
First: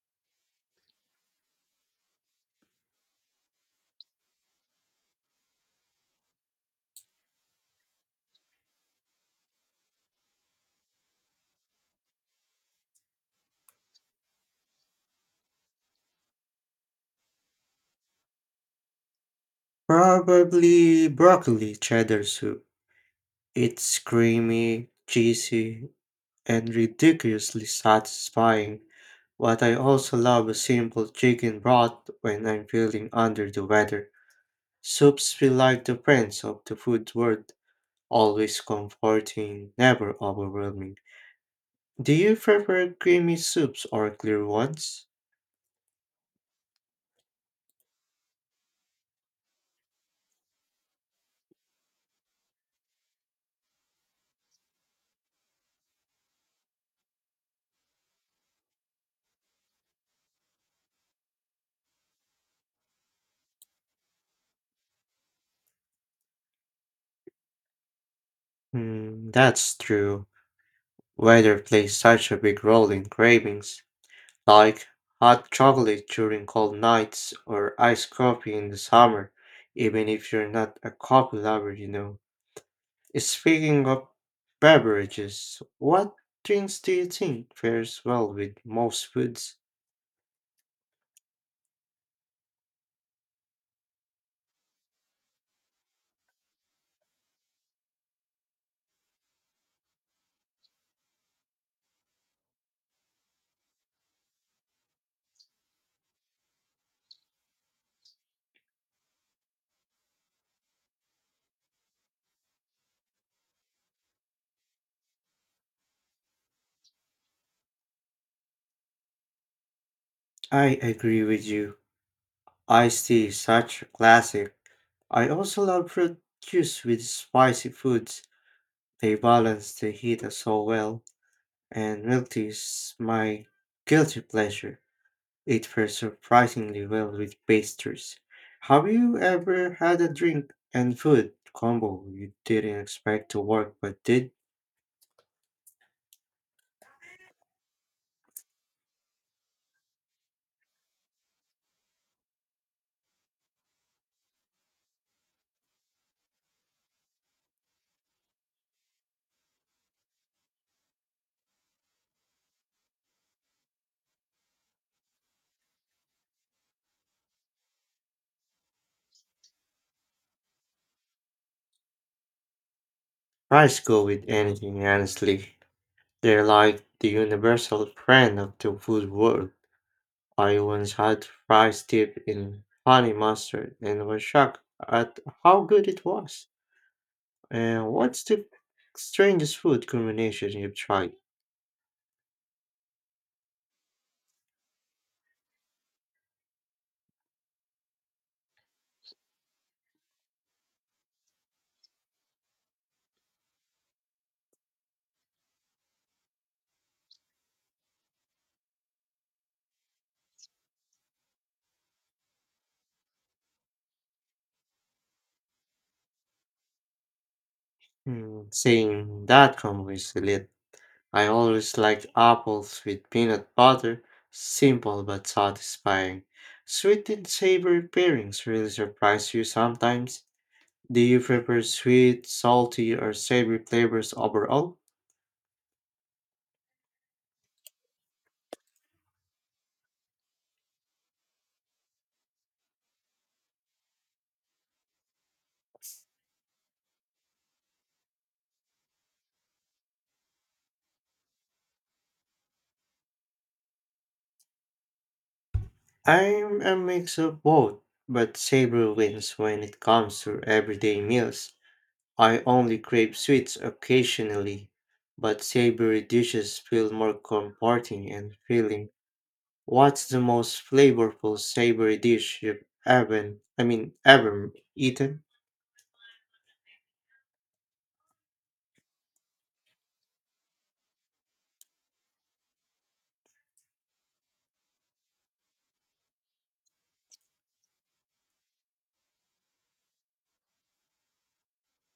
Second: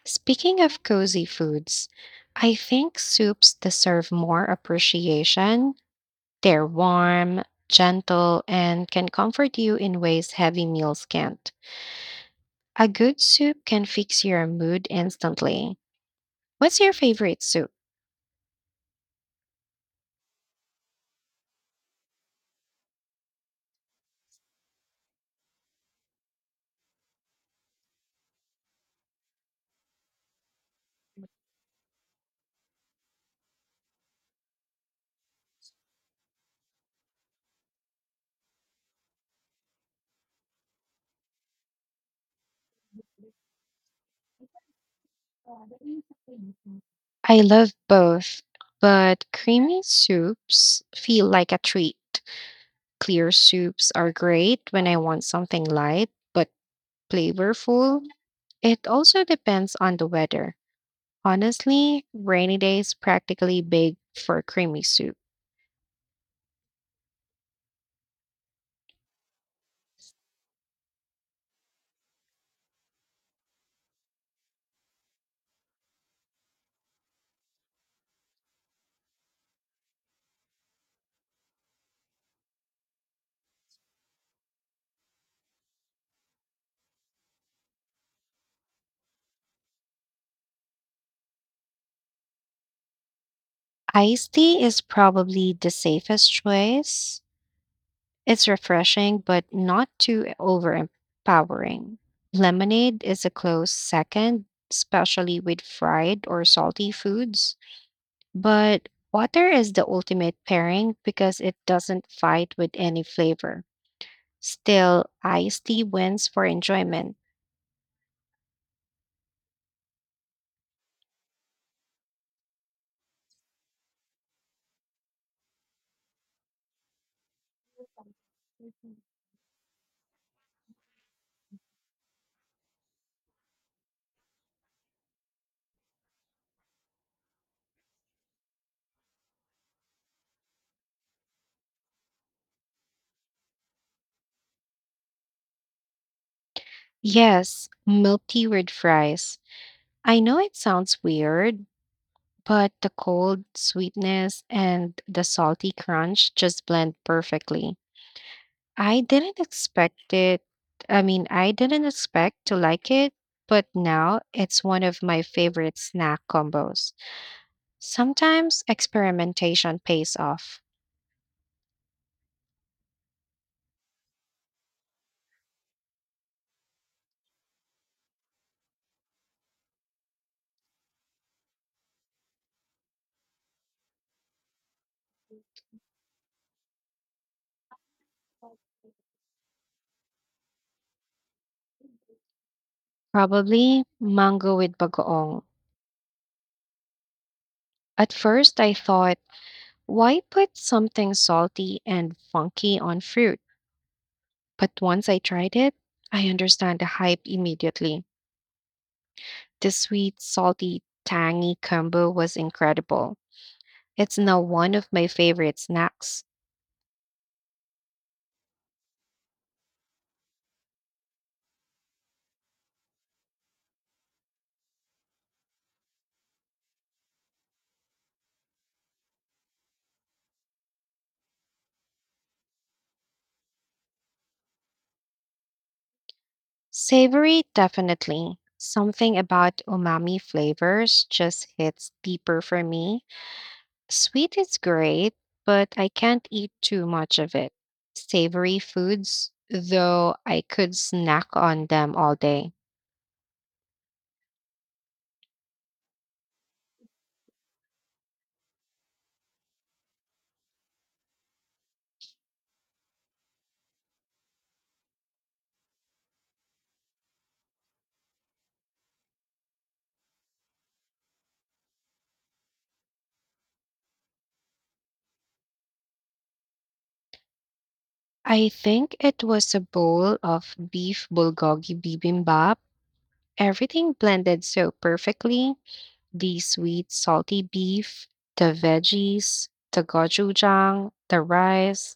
[SPEAKER 1] Speaking of cozy foods, I think soups deserve more appreciation. They're warm, gentle, and can comfort you in ways heavy meals can't. A good soup can fix your mood instantly. What's your favorite soup?
[SPEAKER 2] Probably broccoli cheddar soup. It's creamy, cheesy, and ridiculously satisfying. But I also love a simple chicken broth when I'm feeling under the weather. Soups feel like the friends of the food world, always comforting, never overwhelming. Do you prefer creamy soups or clear ones?
[SPEAKER 1] I love both, but creamy soups feel like a treat. Clear soups are great when I want something light but flavorful. It also depends on the weather. Honestly, rainy days practically big for creamy soup.
[SPEAKER 2] Hmm, that's true. Weather plays such a big role in cravings, like hot chocolate during cold nights or iced coffee in the summer, even if you're not a coffee lover, you know. Speaking of beverages, what drinks do you think fares well with most foods?
[SPEAKER 1] Iced tea is probably the safest choice. It's refreshing, but not too overpowering. Lemonade is a close second, especially with fried or salty foods. But water is the ultimate pairing because it doesn't fight with any flavor. Still, iced tea wins for enjoyment.
[SPEAKER 2] I agree with you. Iced tea is such a classic. I also love fruit juice with spicy foods. They balance the heat so well, and milk tea is my guilty pleasure. It pairs surprisingly well with pastries. Have you ever had a drink and food combo you didn't expect to work but did?
[SPEAKER 1] Yes, milk tea with fries. I know it sounds weird, but the cold sweetness and the salty crunch just blend perfectly. I didn't expect it. I mean, I didn't expect to like it, but now it's one of my favorite snack combos. Sometimes experimentation pays off.
[SPEAKER 2] Fries go with anything, honestly. They're like the universal friend of the food world. I once had fries dipped in honey mustard and was shocked at how good it was. And what's the strangest food combination you've tried?
[SPEAKER 1] Probably mango with bagoong. At first, I thought, why put something salty and funky on fruit? But once I tried it, I understand the hype immediately. The sweet, salty, tangy combo was incredible. It's now one of my favorite snacks.
[SPEAKER 2] Hmm, saying that combo is elite. I always liked apples with peanut butter, simple but satisfying. Sweet and savory pairings really surprise you sometimes. Do you prefer sweet, salty, or savory flavors overall?
[SPEAKER 1] Savory, definitely. Something about umami flavors just hits deeper for me. Sweet is great, but I can't eat too much of it. Savory foods, though, I could snack on them all day.
[SPEAKER 2] I'm a mix of both, but savory wins when it comes to everyday meals. I only crave sweets occasionally, but savory dishes feel more comforting and filling. What's the most flavorful savory dish you've ever, I mean, ever eaten?
[SPEAKER 1] I think it was a bowl of beef bulgogi bibimbap. Everything blended so perfectly. The sweet, salty beef, the veggies, the gochujang, the rice.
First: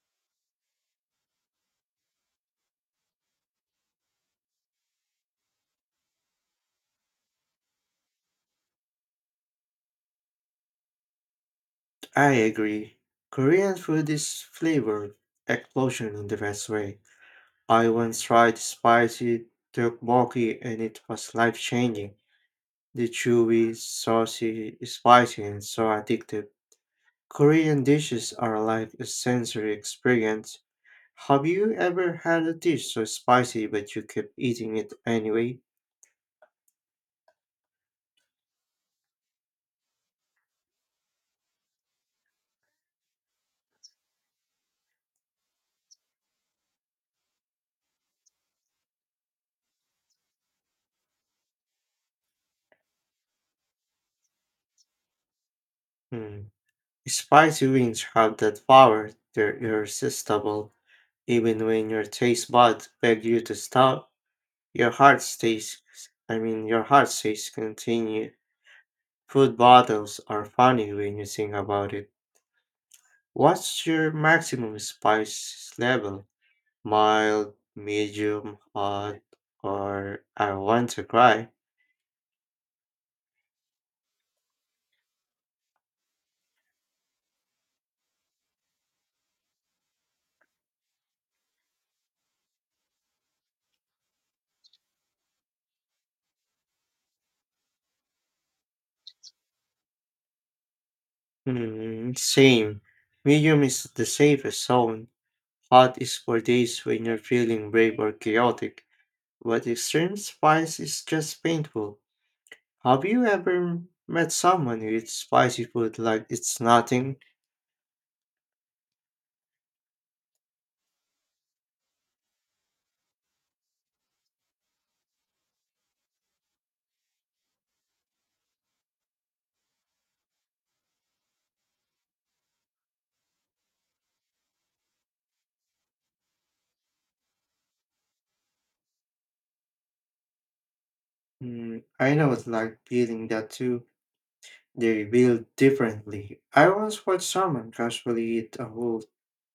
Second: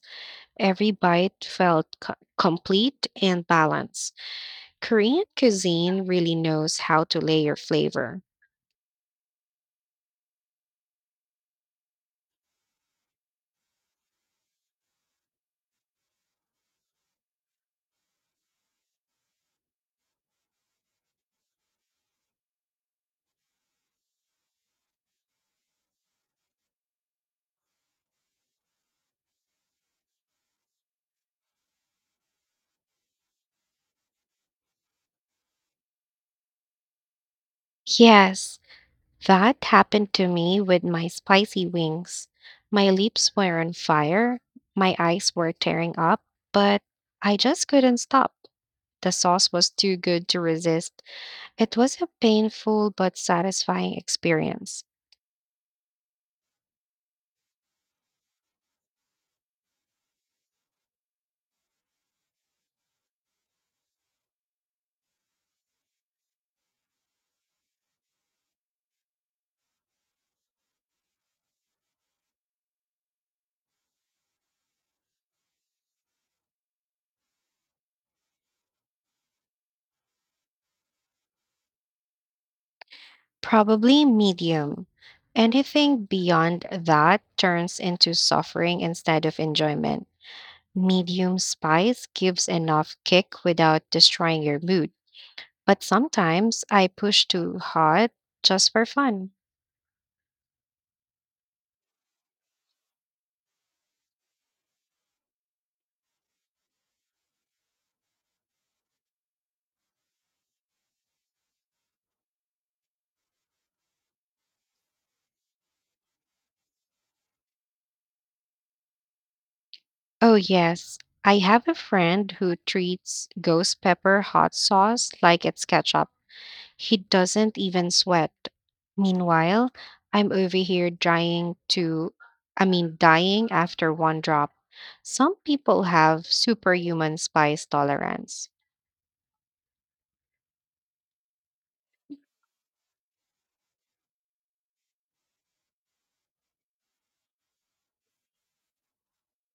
[SPEAKER 1] Every bite felt co- complete and balanced. Korean cuisine really knows how to layer flavor.
[SPEAKER 2] I agree. Korean food is flavor explosion in the best way. I once tried spicy tteokbokki and it was life-changing. The chewy, saucy, spicy, and so addictive. Korean dishes are like a sensory experience. Have you ever had a dish so spicy but you kept eating it anyway?
[SPEAKER 1] Yes, that happened to me with my spicy wings. My lips were on fire, my eyes were tearing up, but I just couldn't stop. The sauce was too good to resist. It was a painful but satisfying experience.
[SPEAKER 2] Hmm. Spicy wings have that power, they're irresistible. Even when your taste buds beg you to stop, your heart stays, I mean, your heart stays continue. Food bottles are funny when you think about it. What's your maximum spice level? Mild, medium, hot, or I want to cry?
[SPEAKER 1] Probably medium. Anything beyond that turns into suffering instead of enjoyment. Medium spice gives enough kick without destroying your mood, but sometimes I push too hard just for fun.
[SPEAKER 2] Hmm, same. Medium is the safest zone. Hot is for days when you're feeling brave or chaotic. What extreme spice is just painful. Have you ever met someone who eats spicy food like it's nothing?
[SPEAKER 1] Oh, yes, I have a friend who treats ghost pepper hot sauce like it's ketchup. He doesn't even sweat. Meanwhile, I'm over here trying to, I mean, dying after one drop. Some people have superhuman spice tolerance.
[SPEAKER 2] Mm, I know it's like feeling that too. They build differently. I once watched someone casually eat a whole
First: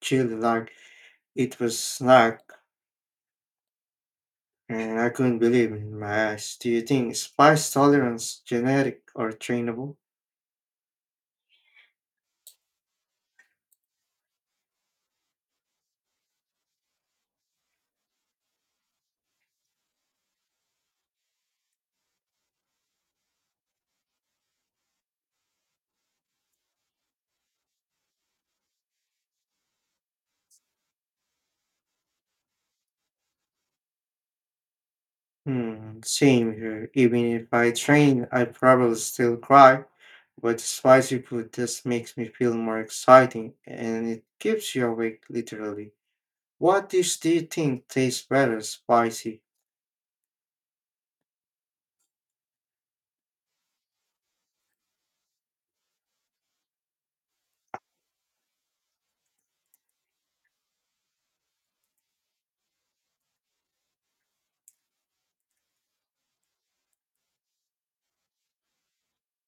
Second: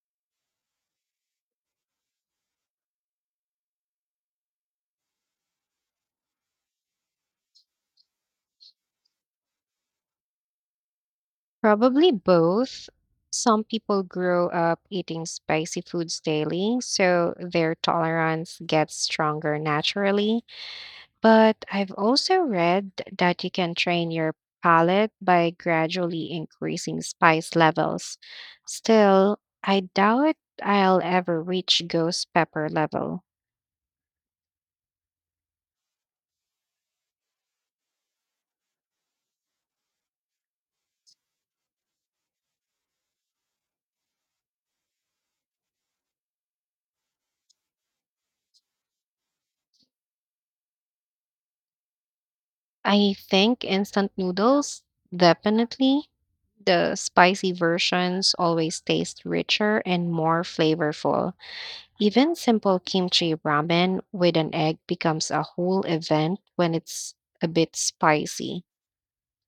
[SPEAKER 2] chili like it was snack, and I couldn't believe in my eyes. Do you think spice tolerance genetic or trainable?
[SPEAKER 1] Probably both. Some people grow up eating spicy foods daily, so their tolerance gets stronger naturally. But I've also read that you can train your palate by gradually increasing spice levels. Still, I doubt I'll ever reach ghost pepper level.
[SPEAKER 2] Hmm, same here. Even if I train, I probably still cry, but spicy food just makes me feel more exciting and it keeps you awake literally. What dish do you think tastes better spicy?
[SPEAKER 1] I think instant noodles, definitely the spicy versions always taste richer and more flavorful. Even simple kimchi ramen with an egg becomes a whole event when it's a bit spicy.